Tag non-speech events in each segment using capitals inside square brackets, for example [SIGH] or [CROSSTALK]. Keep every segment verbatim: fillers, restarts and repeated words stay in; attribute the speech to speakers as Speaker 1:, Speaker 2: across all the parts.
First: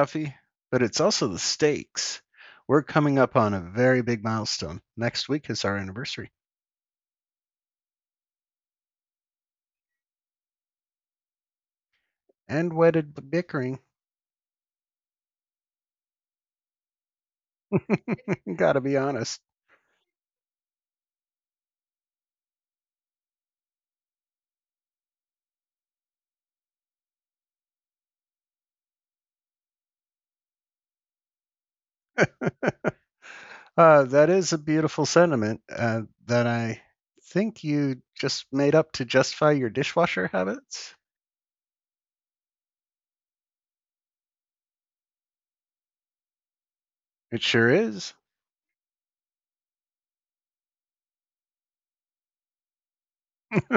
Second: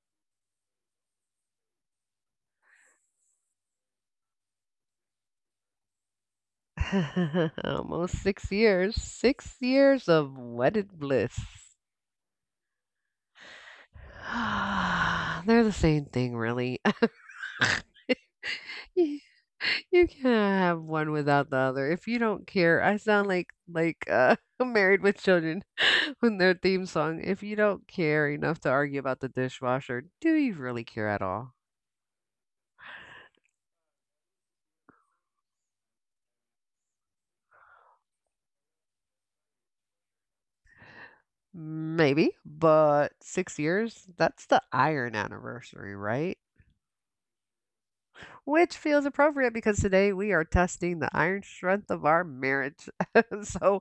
Speaker 1: coffee, but it's also the stakes. We're coming up on a very big milestone. Next week is our anniversary.
Speaker 2: [LAUGHS] Almost six years. Six years of wedded bliss.
Speaker 1: And wedded bickering,
Speaker 2: [SIGHS] They're the same thing, really. [LAUGHS]
Speaker 1: [LAUGHS] gotta be
Speaker 2: You
Speaker 1: honest.
Speaker 2: you can't have one without the other. If you don't care, I sound like like uh [LAUGHS] Married with Children [LAUGHS] when their theme song, if you don't care enough to argue about the dishwasher, do you really care at all?
Speaker 1: [LAUGHS] Uh, that is a beautiful sentiment uh, that I think you just made up to justify your dishwasher habits.
Speaker 2: Maybe, but six years, that's the iron anniversary, right?
Speaker 1: It sure is.
Speaker 2: Which feels appropriate because today we are testing the iron strength of our marriage. [LAUGHS] So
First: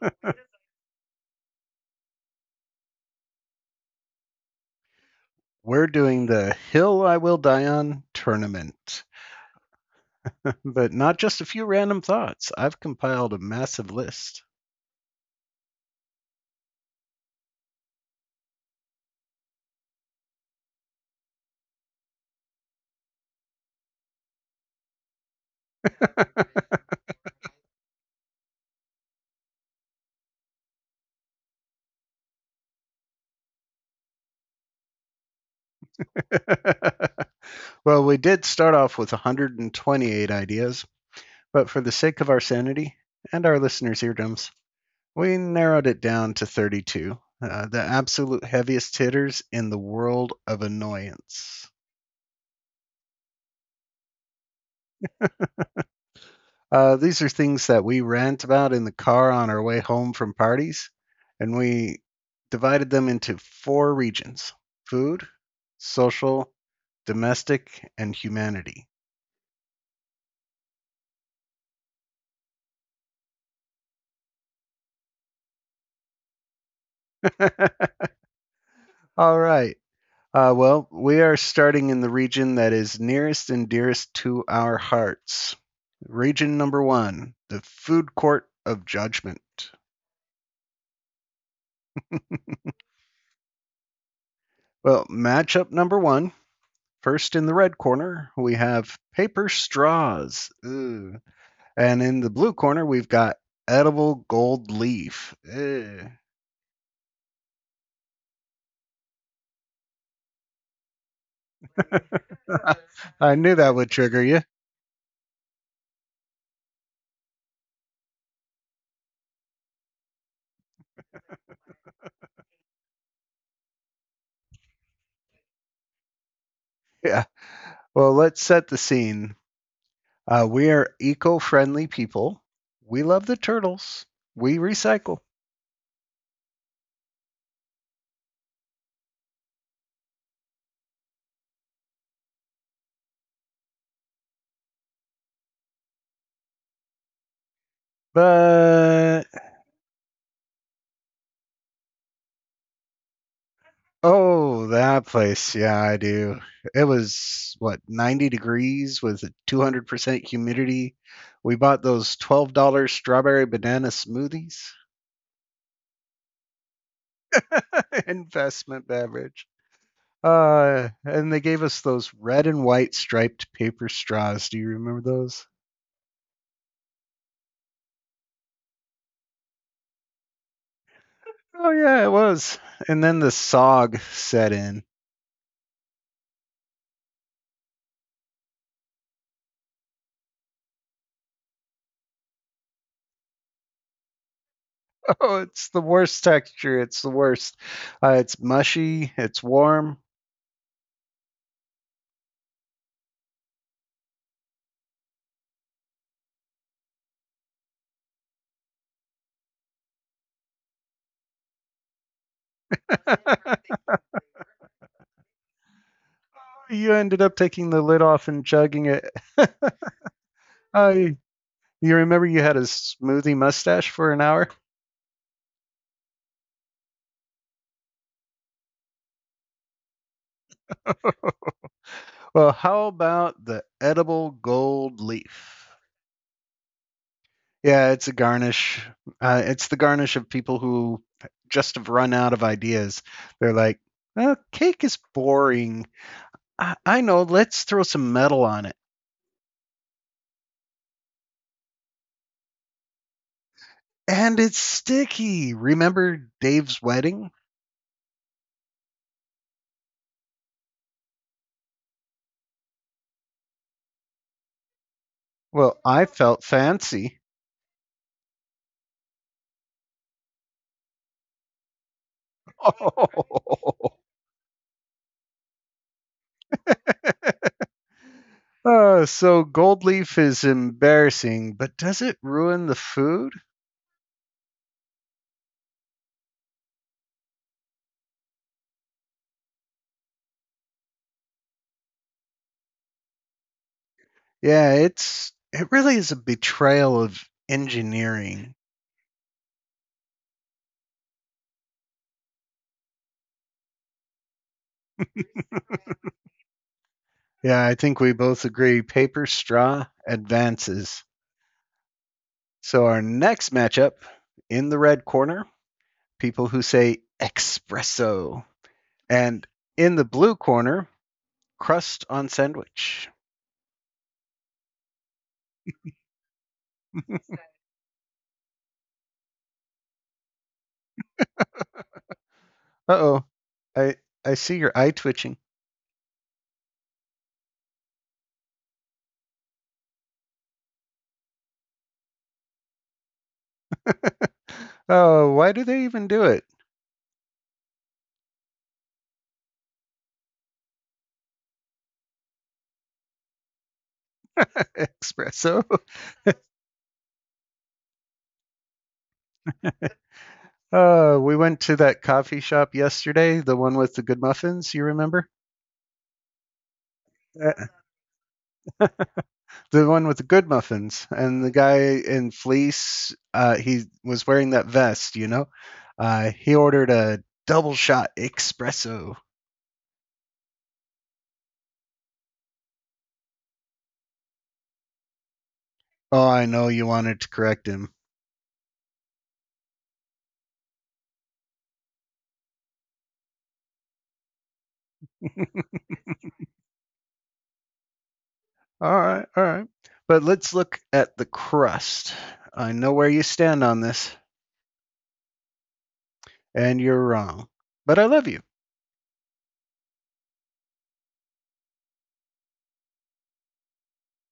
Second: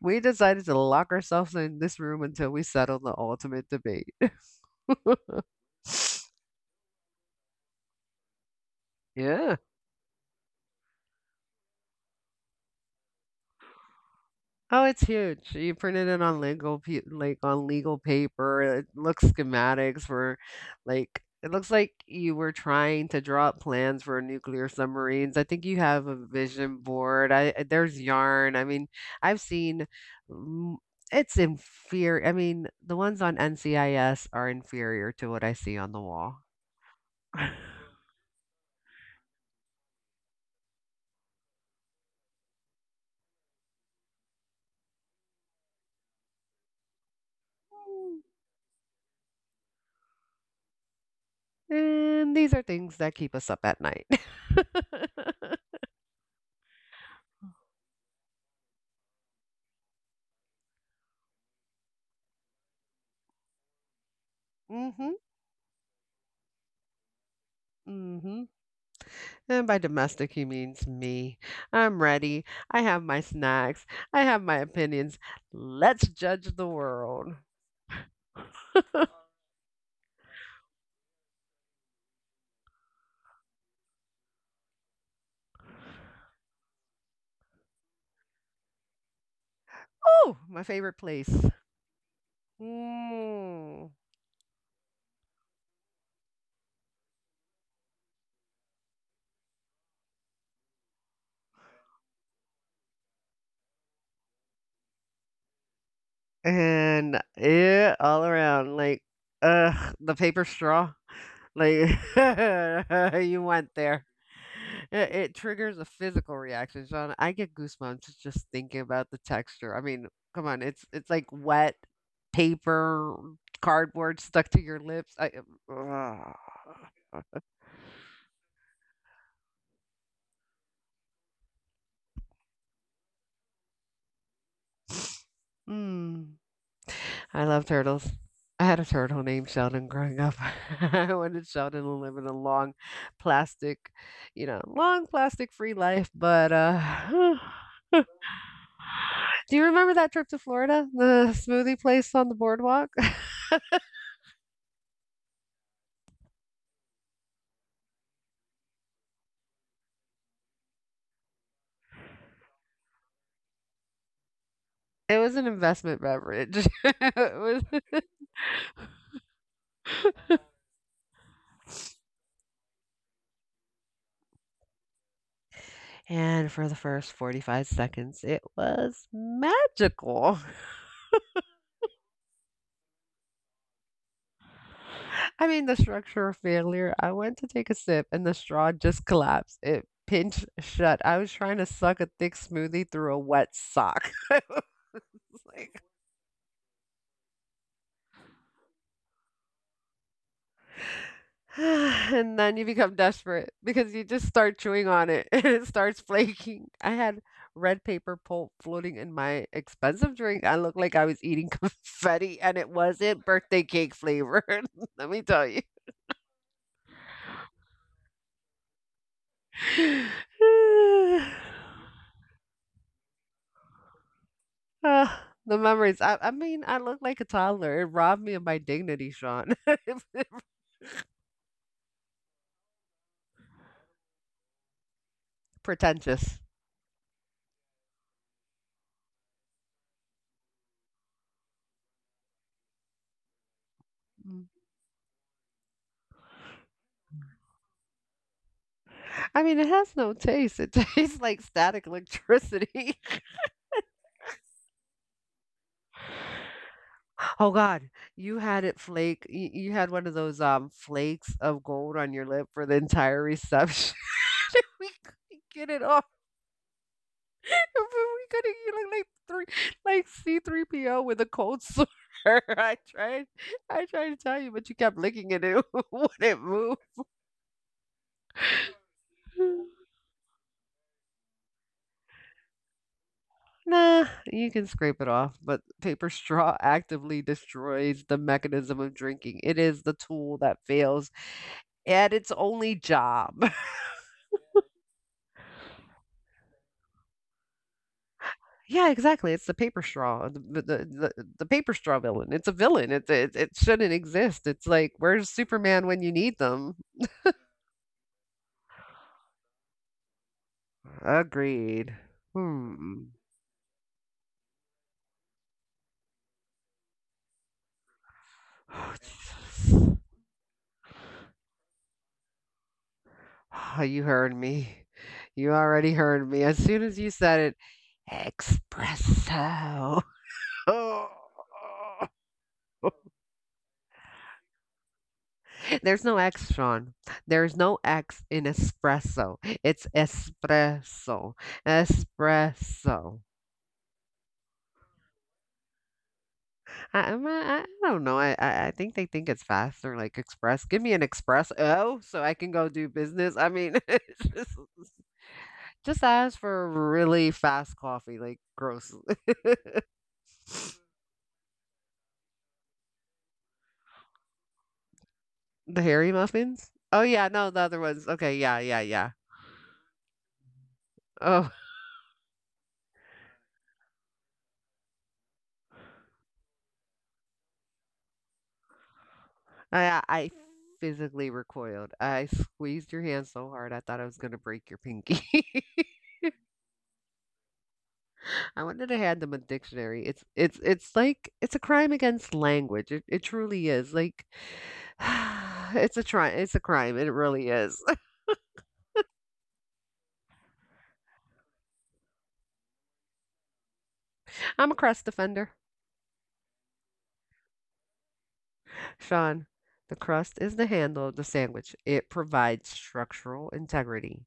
Speaker 2: we decided to lock ourselves in this room until we settle the ultimate debate.
Speaker 1: We're doing
Speaker 2: [LAUGHS]
Speaker 1: the Hill I Will Die On tournament,
Speaker 2: Yeah.
Speaker 1: [LAUGHS] but not just a few random thoughts. I've compiled a massive list.
Speaker 2: Oh, it's huge. You printed it on legal, pe- like on legal paper. It looks schematics for, like, it looks like you were trying to draw up plans for nuclear submarines. I think you have a vision board. I I- there's yarn. I mean, I've seen. mm, It's inferior. I mean, the ones on N C I S are inferior to what I see on the wall.
Speaker 1: [LAUGHS]
Speaker 2: [LAUGHS]
Speaker 1: well, we did start off with one hundred twenty-eight ideas, but for the sake of our sanity and our listeners' eardrums, we narrowed it down to thirty-two, uh, the absolute heaviest hitters in the world of annoyance.
Speaker 2: And these are things that keep us up at night. [LAUGHS]
Speaker 1: Uh, these are things that we rant about in the car on our way home from parties, and we divided them into four regions:
Speaker 2: Mm-hmm.
Speaker 1: food, social, domestic, and
Speaker 2: Mm-hmm.
Speaker 1: humanity.
Speaker 2: And by domestic, he means me. I'm ready. I have my snacks. I have my opinions. Let's judge the world.
Speaker 1: [LAUGHS] All right. Uh, well, we are starting in the region that is nearest and dearest to our hearts. Region number one, the food court of judgment.
Speaker 2: Oh, my favorite place. Mm.
Speaker 1: Well, matchup number one, first in the red corner, we have paper straws. Ew. And in the blue corner, we've got edible gold leaf. Ew.
Speaker 2: And yeah, all around, like, ugh, the paper straw. Like,
Speaker 1: [LAUGHS]
Speaker 2: [LAUGHS]
Speaker 1: I
Speaker 2: you
Speaker 1: knew
Speaker 2: went
Speaker 1: that would
Speaker 2: there.
Speaker 1: trigger you.
Speaker 2: It, it triggers a physical reaction, Sean. I get goosebumps just thinking about the texture. I mean, come on, it's it's like wet paper, cardboard stuck to your lips. I uh,
Speaker 1: Yeah. Well, let's set the scene. Uh, we are eco friendly people. We love the turtles. We recycle.
Speaker 2: Mm. I love turtles. I had a turtle named Sheldon growing up. [LAUGHS] I wanted Sheldon to live in a long plastic, you know, long plastic free life, but uh [SIGHS]
Speaker 1: But
Speaker 2: Do you remember that trip to Florida? The smoothie place on the boardwalk? [LAUGHS]
Speaker 1: oh, that place. Yeah, I do. It was what, ninety degrees with a two hundred percent humidity. We bought those twelve dollars strawberry banana smoothies,
Speaker 2: It was an investment beverage. [LAUGHS] It was- [LAUGHS]
Speaker 1: [LAUGHS] investment beverage. Uh, and they gave us those red and white striped paper straws. Do you remember those?
Speaker 2: And for the first forty-five seconds, it was magical.
Speaker 1: Oh, yeah, it was. And then the sog set in. [LAUGHS]
Speaker 2: I mean, the structure of failure. I went to take a sip and the straw just collapsed. It pinched shut. I was trying to suck a thick smoothie through a wet sock. [LAUGHS] I
Speaker 1: Oh,
Speaker 2: was
Speaker 1: it's the
Speaker 2: like,
Speaker 1: worst texture. It's the worst. Uh, it's mushy, it's warm.
Speaker 2: [SIGHS] and then you become desperate because you just start chewing on it [LAUGHS] and it starts flaking. I had red paper pulp floating in my expensive drink. I looked like I was eating [LAUGHS] confetti, and it wasn't
Speaker 1: [LAUGHS]
Speaker 2: birthday cake flavored. [LAUGHS] Let me tell you.
Speaker 1: you ended up taking the lid off and chugging it. [LAUGHS] I
Speaker 2: [SIGHS]
Speaker 1: you remember you had a smoothie mustache for an hour?
Speaker 2: Ugh, the memories. I I mean, I looked like a toddler. It robbed me of my dignity, Sean. [LAUGHS]
Speaker 1: Well, how about the edible gold leaf?
Speaker 2: Pretentious.
Speaker 1: Yeah, it's a garnish. Uh, it's the garnish of people who just have run out of ideas. They're like, oh,
Speaker 2: Mm.
Speaker 1: cake is boring. I, I know, let's throw some metal on it.
Speaker 2: I mean, it has no taste. It [LAUGHS] tastes like static electricity. [LAUGHS]
Speaker 1: And it's sticky. Remember Dave's wedding?
Speaker 2: Oh God, you had it flake. You, you had one of those um flakes of gold on your lip for the entire reception. [LAUGHS] We couldn't get
Speaker 1: Well,
Speaker 2: it
Speaker 1: I
Speaker 2: off.
Speaker 1: felt fancy.
Speaker 2: [LAUGHS] But we couldn't. You look like three, like C three P O with a cold sore. [LAUGHS] I tried. I
Speaker 1: Oh.
Speaker 2: tried to tell you, but you kept licking it. It [LAUGHS] wouldn't move.
Speaker 1: [LAUGHS] Oh, so
Speaker 2: Mm,
Speaker 1: gold leaf is embarrassing, but does it ruin the food?
Speaker 2: Nah, you can scrape it off, but paper straw [LAUGHS] actively destroys the mechanism of drinking. It is the tool that fails at its only job. [LAUGHS]
Speaker 1: Yeah, it's it really is a betrayal of engineering.
Speaker 2: Yeah, exactly. It's the paper straw, the, the, the, the the paper straw villain. It's a villain. It, it, it shouldn't exist. It's like, where's Superman when you need them?
Speaker 1: Yeah, I think we both agree paper straw advances.
Speaker 2: Agreed.
Speaker 1: So our
Speaker 2: Hmm.
Speaker 1: next matchup in the red corner, people who say espresso, and
Speaker 2: [SIGHS]
Speaker 1: in the blue corner, crust on sandwich.
Speaker 2: Ah, you heard me. You already heard me. As soon as you said it, espresso. [LAUGHS] Oh.
Speaker 1: Uh-oh. I I see your eye twitching.
Speaker 2: There's no X, Sean. There's no X in espresso. It's espresso. Espresso.
Speaker 1: [LAUGHS] oh, why do they even do it?
Speaker 2: I, I'm- I, I don't know. I, I I think they think it's faster, like express. Give me an express O so I can go do business. I mean, [LAUGHS] it's just,
Speaker 1: [LAUGHS] espresso.
Speaker 2: just ask for really fast coffee, like gross. [LAUGHS]
Speaker 1: Uh, we went to that coffee shop yesterday, the one with the good muffins. You remember?
Speaker 2: The hairy muffins? Oh, yeah.
Speaker 1: Uh,
Speaker 2: No, the other ones. Okay. Yeah, yeah, yeah.
Speaker 1: The one with the good muffins, and the
Speaker 2: Oh.
Speaker 1: guy in fleece. Uh, he was wearing that vest. You know, uh, he ordered a double shot espresso.
Speaker 2: I I physically recoiled. I squeezed your hand so hard I thought I was gonna break your pinky. [LAUGHS]
Speaker 1: Oh, I know you wanted to correct him.
Speaker 2: I wanted to hand them a dictionary. It's it's it's like it's a crime against language. It it truly is. Like
Speaker 1: [LAUGHS] All
Speaker 2: [SIGHS] it's a try it's a crime. It really is. [LAUGHS]
Speaker 1: right, all right. But let's look at the crust. I know where you stand on this,
Speaker 2: I'm a crust defender.
Speaker 1: and you're wrong. But I love you.
Speaker 2: Sean, the crust is the handle of the sandwich. It provides structural integrity.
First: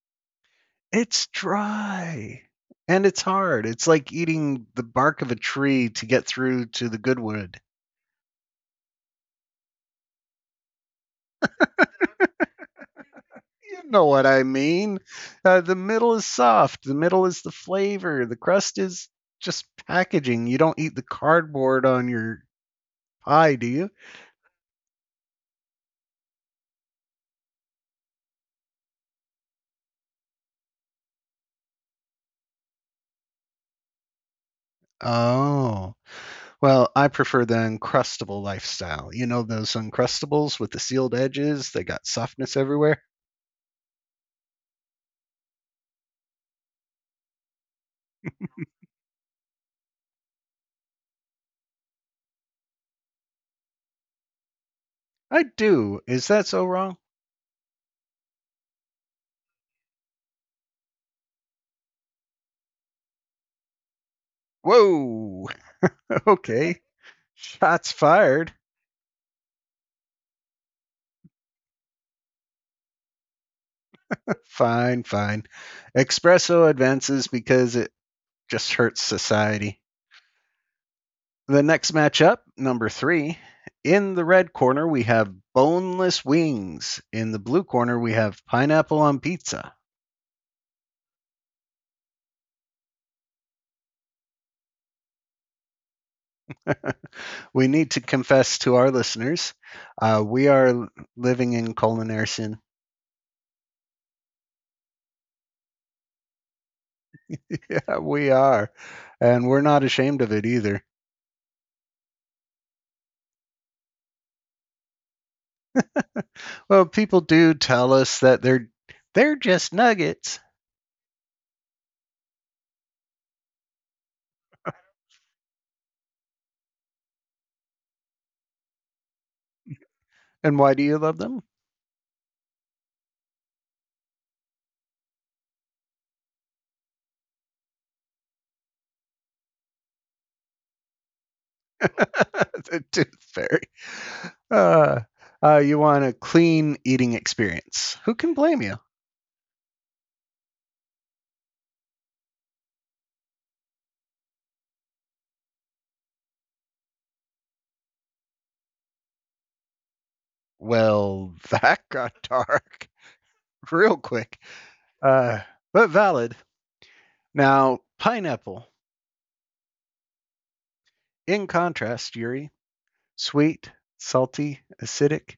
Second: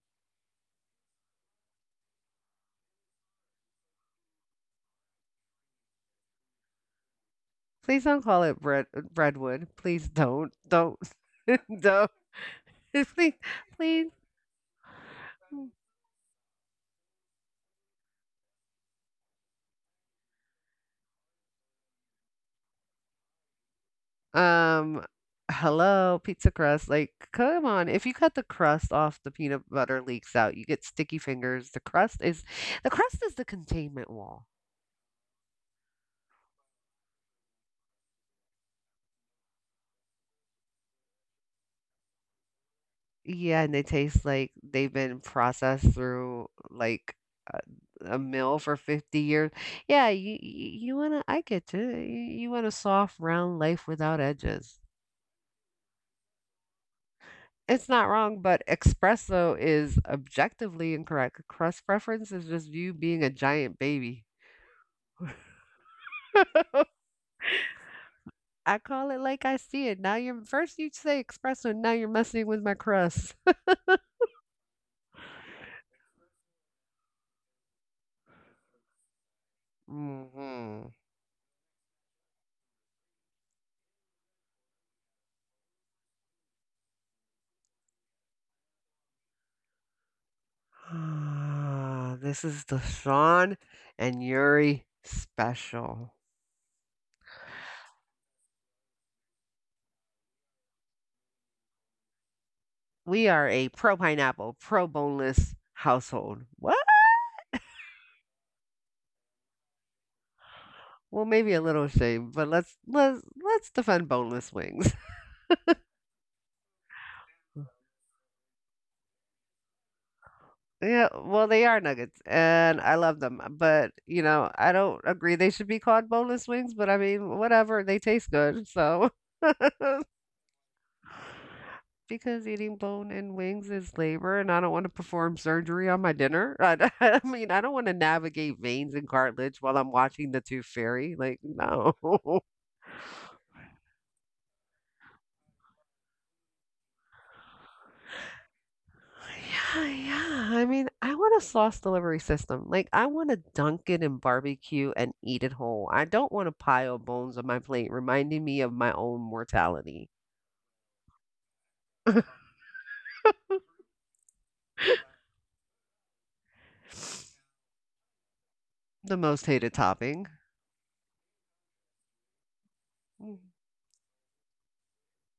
Speaker 1: It's dry, and it's hard. It's like eating the bark of a tree to get through to the good wood.
Speaker 2: Please don't call it bread breadwood. Please don't. Don't. [LAUGHS] Don't. [LAUGHS] Please
Speaker 1: You know
Speaker 2: please
Speaker 1: what I mean. Uh, the middle is soft, the middle is the flavor, the crust is just packaging. You don't eat the cardboard on your pie, do you?
Speaker 2: Um, hello, pizza crust. Like, come on. If you cut the crust off, the peanut butter leaks out. You get sticky fingers. The crust is the crust is the containment wall.
Speaker 1: Oh. Well, I prefer the Uncrustable lifestyle. You know those Uncrustables with the sealed edges? They got softness everywhere?
Speaker 2: Yeah, and they taste like they've been processed through like a, a mill for fifty years. Yeah, you you you wanna I get you. You want a soft, round life without edges.
Speaker 1: I do. Is that so wrong?
Speaker 2: It's not wrong, but espresso is objectively incorrect. Crust preference is just you being a giant baby.
Speaker 1: Whoa! Okay.
Speaker 2: [LAUGHS]
Speaker 1: Shots fired.
Speaker 2: I call it like I see it. Now you're first you say espresso, now you're messing with my crust. [LAUGHS]
Speaker 1: [LAUGHS] fine, fine. Espresso advances because it just hurts society.
Speaker 2: Mm-hmm.
Speaker 1: The next matchup, number three. In the red corner, we have boneless wings. In the blue corner, we have pineapple on pizza.
Speaker 2: Ah, this is the Sean and Yuri special.
Speaker 1: We need to confess to our listeners uh, we are living in culinary sin. [LAUGHS]
Speaker 2: We are a pro pineapple, pro boneless household. What?
Speaker 1: Yeah, we are. And we're not ashamed of it either.
Speaker 2: Well, maybe a little shame, but let's let's let's defend boneless wings. [LAUGHS]
Speaker 1: Well, people do tell us that they're they're just nuggets.
Speaker 2: Yeah, well, they are nuggets, and I love them. But you know, I don't agree they should be called boneless wings. But I mean, whatever, they taste good. So, [LAUGHS]
Speaker 1: And why do you love them?
Speaker 2: because eating bone and wings is labor, and I don't want to perform surgery on my dinner. [LAUGHS] I, I mean, I don't want to navigate veins and cartilage while I'm watching The Tooth Fairy. Like,
Speaker 1: [LAUGHS]
Speaker 2: no. [LAUGHS]
Speaker 1: the tooth fairy. Uh, uh, you want a clean eating experience. Who can blame you?
Speaker 2: Yeah, yeah. I mean, I want a sauce delivery system. Like, I want to dunk it in barbecue and eat it whole. I don't want to pile bones on my plate, reminding me of my own mortality.
Speaker 1: Well, [LAUGHS] that got
Speaker 2: [LAUGHS]
Speaker 1: dark real quick, uh, but valid. Now, pineapple,
Speaker 2: The most hated topping.
Speaker 1: in contrast, Yuri,
Speaker 2: Mm.
Speaker 1: sweet, salty, acidic.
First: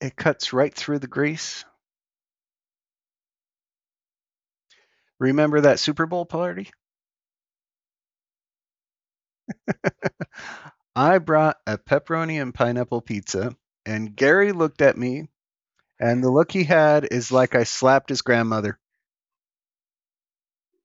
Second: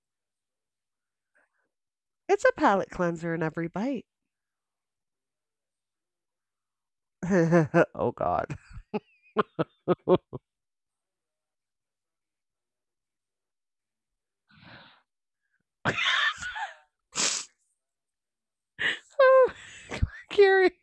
Speaker 1: It cuts right through the grease.
Speaker 2: It's a palate cleanser in every bite.
Speaker 1: Remember that Super Bowl party?
Speaker 2: [LAUGHS] Oh, God.
Speaker 1: [LAUGHS] I brought a pepperoni and pineapple pizza, and Gary looked at me. And the look he had is like I slapped his grandmother.
Speaker 2: Oh, Gary. [LAUGHS]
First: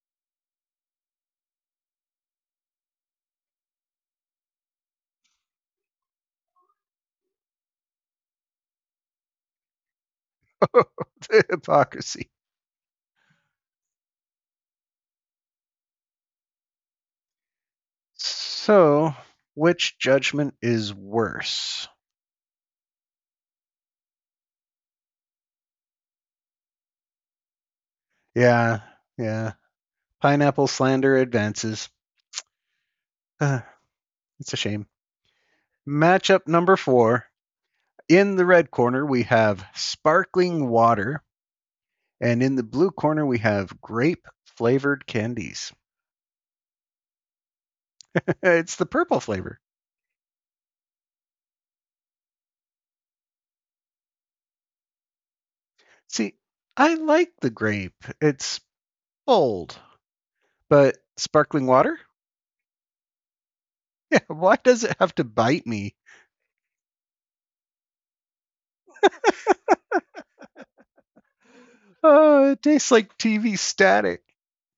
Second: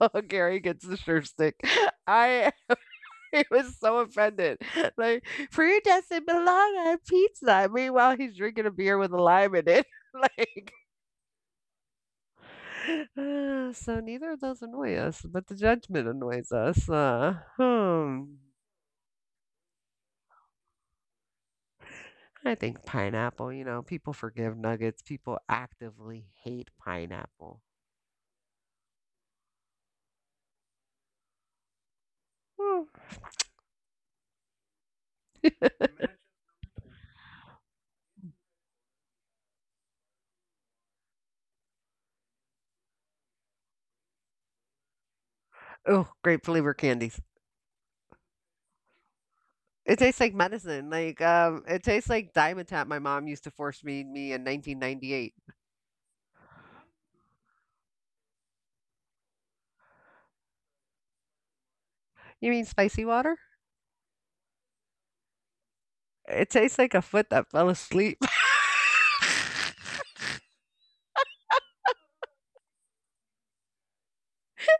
Speaker 2: Oh, Gary gets the sure stick. I [LAUGHS] he was so offended. [LAUGHS] Like, fruit doesn't belong on pizza. Meanwhile, he's drinking a beer with a lime in it. [LAUGHS] Like,
Speaker 1: [LAUGHS] the hypocrisy.
Speaker 2: [SIGHS] uh, so neither of those annoy us, but the judgment annoys us. Uh, hmm.
Speaker 1: So, which judgment is worse?
Speaker 2: I think pineapple, you know, people forgive nuggets. People actively hate pineapple.
Speaker 1: Yeah, yeah. Pineapple slander advances.
Speaker 2: Hmm.
Speaker 1: Uh, it's a shame. Matchup number four. In the red corner, we have sparkling water. And in the blue corner, we have grape flavored candies.
Speaker 2: Oh, grape flavor candies.
Speaker 1: [LAUGHS] it's the purple flavor.
Speaker 2: It tastes like medicine, like, um, it tastes like Dimetapp my mom used to force feed me in nineteen ninety-eight.
Speaker 1: See, I like the grape. It's bold. But sparkling water?
Speaker 2: "You mean spicy water?"
Speaker 1: Why does it have to bite me?
Speaker 2: It tastes like a foot that fell asleep. [LAUGHS]
Speaker 1: Oh, it tastes like T V static.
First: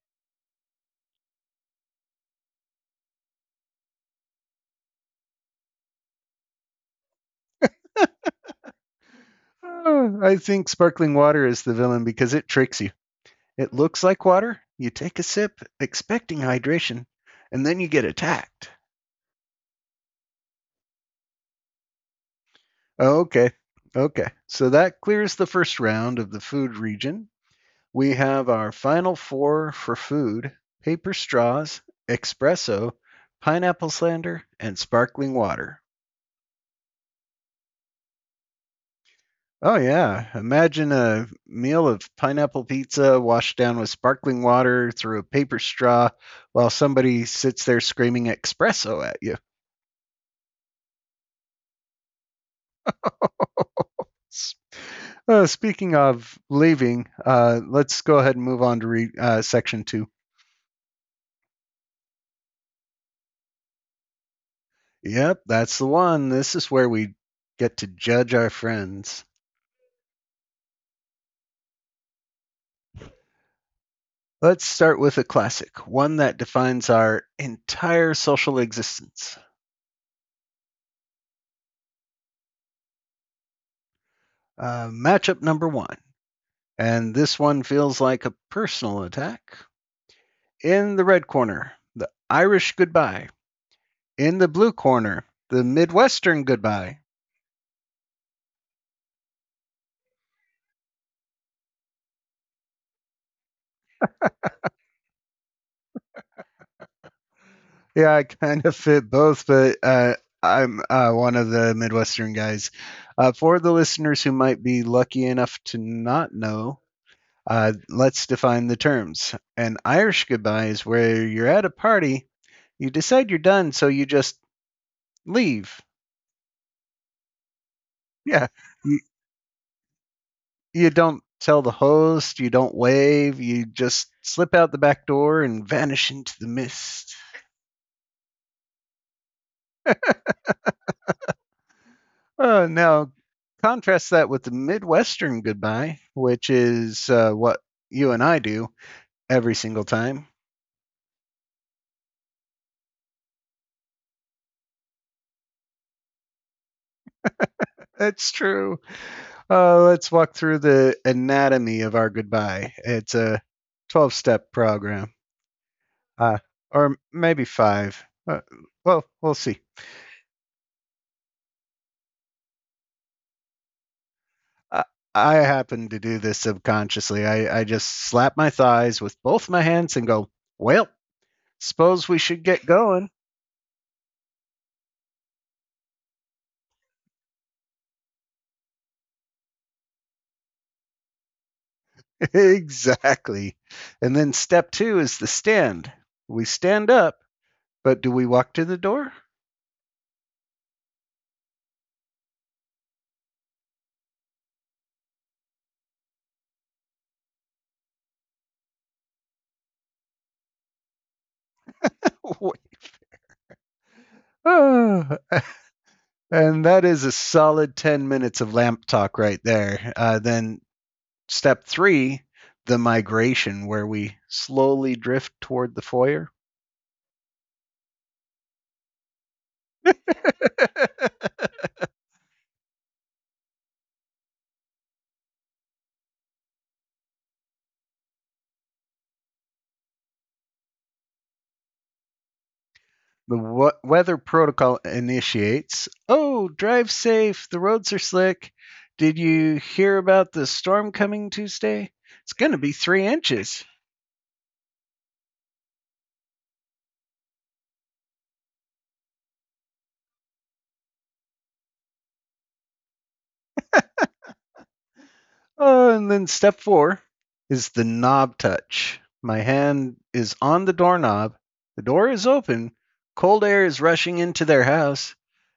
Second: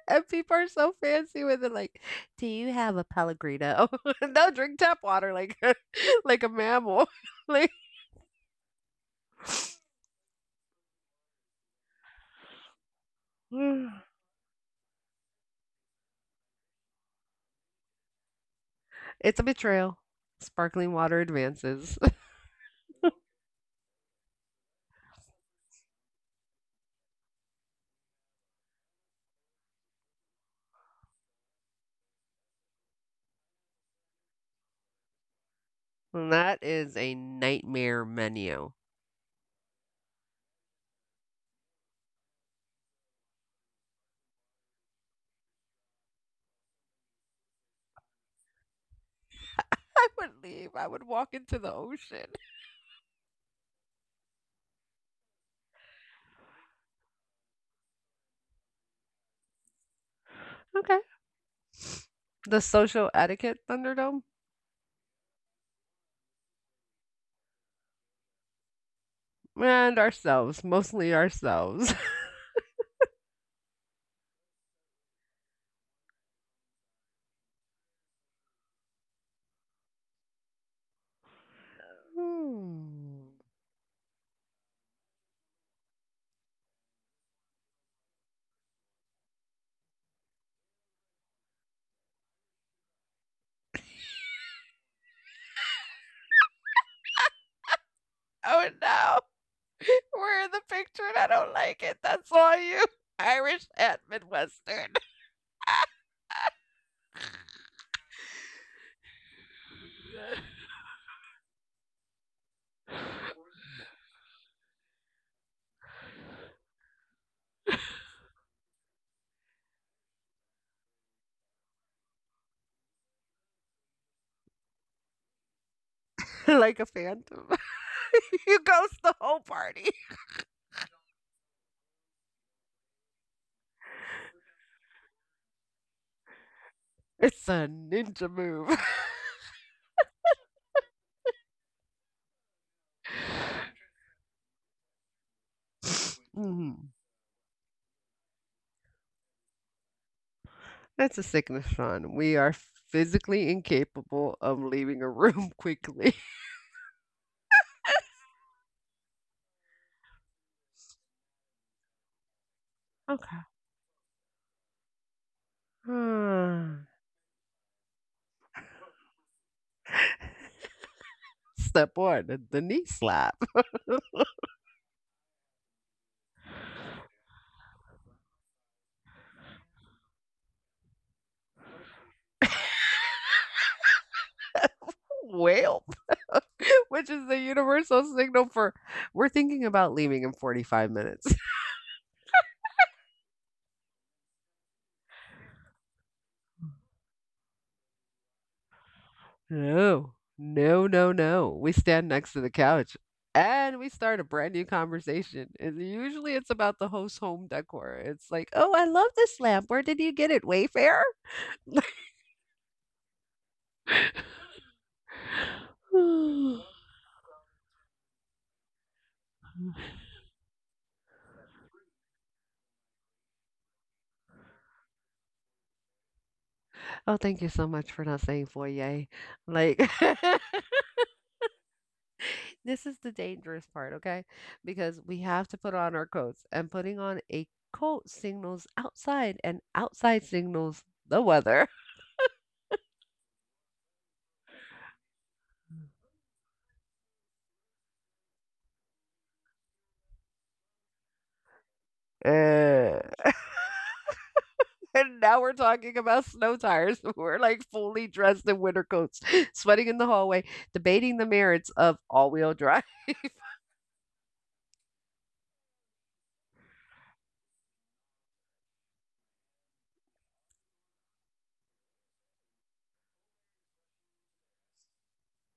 Speaker 2: And people are so fancy with it, like, "Do you have a Pellegrino?" [LAUGHS] "No, drink tap water like [LAUGHS] like a mammal." [LAUGHS] Like,
Speaker 1: Oh, I think sparkling water is the villain because it tricks you.
Speaker 2: [SIGHS]
Speaker 1: It looks like water. You take a sip, expecting hydration, and then you get attacked.
Speaker 2: it's a betrayal. Sparkling water advances. [LAUGHS]
Speaker 1: Oh, okay. Okay. So that clears the first round of the food region. We have our final four for food: paper straws, espresso, pineapple slander, and sparkling water.
Speaker 2: And that is a nightmare menu.
Speaker 1: Oh yeah. Imagine a meal of pineapple pizza washed down with sparkling water through a paper straw while somebody sits there screaming espresso at you.
Speaker 2: I would leave, I would walk into the ocean.
Speaker 1: S- Uh, speaking of leaving, uh, let's go ahead and move on to re- uh, section two.
Speaker 2: [LAUGHS] Okay. The social etiquette Thunderdome?
Speaker 1: Yep, that's the one. This is where we get to judge our friends.
Speaker 2: And ourselves, mostly ourselves. [LAUGHS]
Speaker 1: Let's start with a classic, one that defines our entire social existence.
Speaker 2: Hmm.
Speaker 1: Uh, matchup number one. And this one feels like a personal attack. In the red corner, the Irish goodbye. In the blue corner, the Midwestern goodbye.
Speaker 2: Oh no, [LAUGHS] we're in the picture and I don't like it. That's all you. Irish and Midwestern.
Speaker 1: Yeah, I kind of fit both, but uh,
Speaker 2: [LAUGHS]
Speaker 1: I'm uh, one of the Midwestern guys. Uh, for the listeners who might be lucky enough to not know, uh, let's define the terms. An Irish goodbye is where you're at a party, you decide you're done, so you just leave.
Speaker 2: Like a phantom. [LAUGHS]
Speaker 1: Yeah,
Speaker 2: You ghost the whole party.
Speaker 1: you don't tell the host, you don't wave, you just slip out the back door and vanish into the mist.
Speaker 2: It's a ninja move.
Speaker 1: Uh, now, contrast that with the Midwestern goodbye,
Speaker 2: [LAUGHS]
Speaker 1: which
Speaker 2: Mhm.
Speaker 1: is uh, what you and I do every single time.
Speaker 2: That's a sickness, Sean. We are physically incapable of leaving a room [LAUGHS] quickly.
Speaker 1: That's true. Uh, let's walk through the anatomy of our goodbye. It's
Speaker 2: Okay.
Speaker 1: a
Speaker 2: [SIGHS]
Speaker 1: twelve step program, uh,
Speaker 2: Ah,
Speaker 1: or maybe five. Uh, well, we'll see.
Speaker 2: step one, the, the knee slap,
Speaker 1: I, I happen to do this subconsciously. I, I just slap my thighs with both my hands and go, well, suppose we should get going.
Speaker 2: [LAUGHS] wail, [LAUGHS] which is the universal signal for we're thinking about leaving in forty-five minutes. [LAUGHS]
Speaker 1: [LAUGHS] exactly. And then step two is the stand. We stand up, but do we walk to the door?
Speaker 2: No, no, no, no. We stand next to the couch and we start a brand new conversation. And usually it's about the host home decor. It's like, oh, I love this lamp. Where did you get it? Wayfair? [LAUGHS]
Speaker 1: [LAUGHS] Ah,
Speaker 2: [SIGHS] Oh,
Speaker 1: and that is a solid ten minutes of lamp talk right there. Uh, then step three, the migration, where we slowly drift toward the foyer.
Speaker 2: thank you so much for not saying foyer. Like, [LAUGHS]
Speaker 1: [LAUGHS]
Speaker 2: this is the dangerous part, okay? Because we have to put on our coats, and putting on a coat signals outside, and outside signals the weather. [LAUGHS]
Speaker 1: The w- weather protocol initiates. Oh, drive safe. The roads are slick. Did you hear about the storm coming Tuesday? It's going to be
Speaker 2: Uh,
Speaker 1: three inches.
Speaker 2: And now we're talking about snow tires. [LAUGHS] We're like fully dressed in winter coats, [LAUGHS] sweating in the hallway, debating the merits of all wheel drive. [LAUGHS]
Speaker 1: Oh, and then step four is the knob touch. My hand is on the doorknob. The door is open. Cold air is rushing into their house,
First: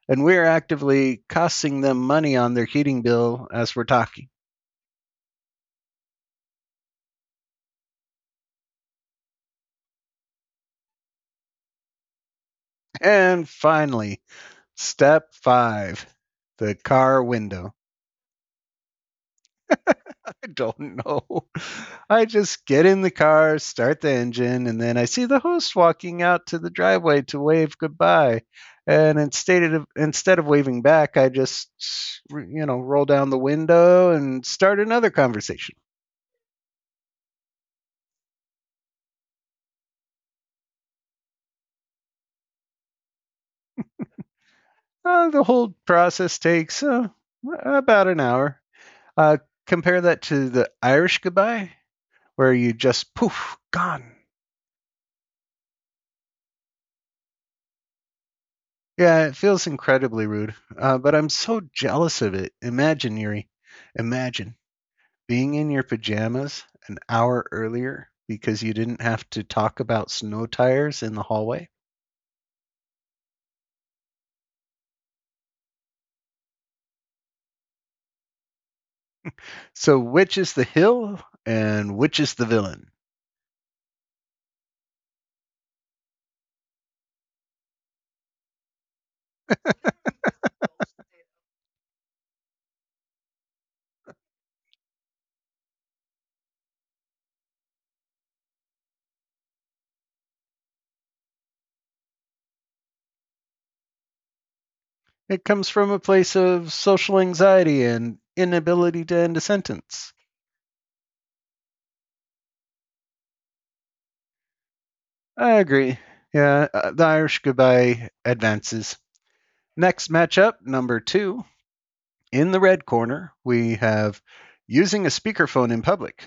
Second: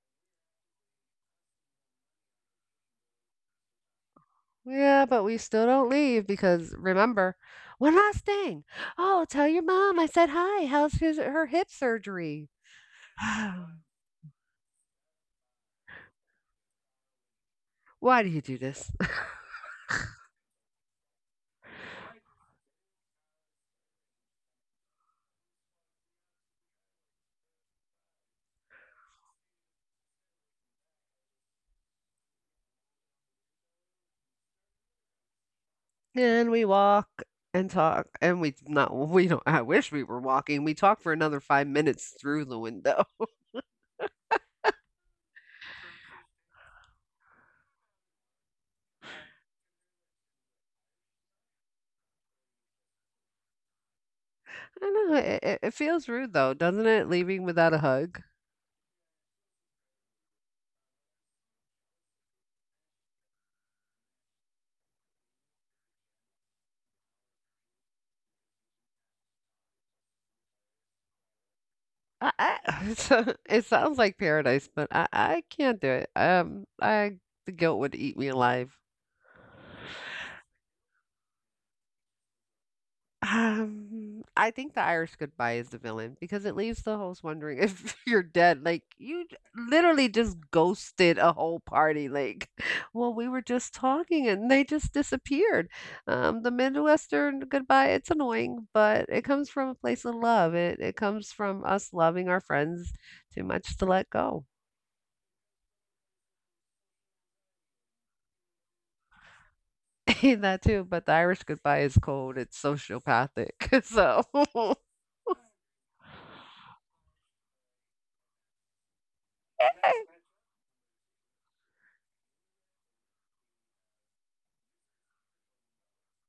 Speaker 1: and we're actively costing them money on their heating bill as we're talking.
Speaker 2: Yeah, but we still don't leave because remember, one last thing. Oh, tell your mom I said hi. How's his her hip surgery? [SIGHS]
Speaker 1: And finally, step five, the car window.
Speaker 2: Why do you do this?
Speaker 1: [LAUGHS] I don't know. I just get in the car, start the engine, and then I see the host walking out to the driveway to wave goodbye. And instead of instead of waving back, I just you know roll down the window and start another conversation.
Speaker 2: And we walk and talk, and we not we don't I wish we were walking. We talk for another five minutes through the window.
Speaker 1: Uh, the whole process takes uh, about an hour. Uh, compare that to the Irish goodbye, where you just poof gone.
Speaker 2: [LAUGHS] I know, it it it feels rude though, doesn't it, leaving without a hug?
Speaker 1: Yeah, it feels incredibly rude, uh, but I'm so jealous of it. Imaginary, imagine. Being in your pajamas an hour earlier because you didn't have to talk about snow tires in the hallway.
Speaker 2: I I [LAUGHS] so it sounds like paradise, but I I can't do it. Um, I the guilt would eat me alive.
Speaker 1: So, which is the hill and which is the villain?
Speaker 2: Um, I think the Irish goodbye is the villain because it leaves the host wondering if [LAUGHS] you're dead. Like you j- literally just ghosted a whole party. Like, [LAUGHS] well, we were just talking and they just disappeared. Um, the Midwestern goodbye, it's annoying, but it comes from a place of love. It it comes from us loving our friends too much to let go.
Speaker 1: It comes from a place of social anxiety and inability to end a sentence.
Speaker 2: [LAUGHS] That too, but the Irish goodbye is cold. It's sociopathic. [LAUGHS] So
Speaker 1: I agree. Yeah, uh, the Irish goodbye advances. Next matchup, number two. In the red corner, we have using a speakerphone in public.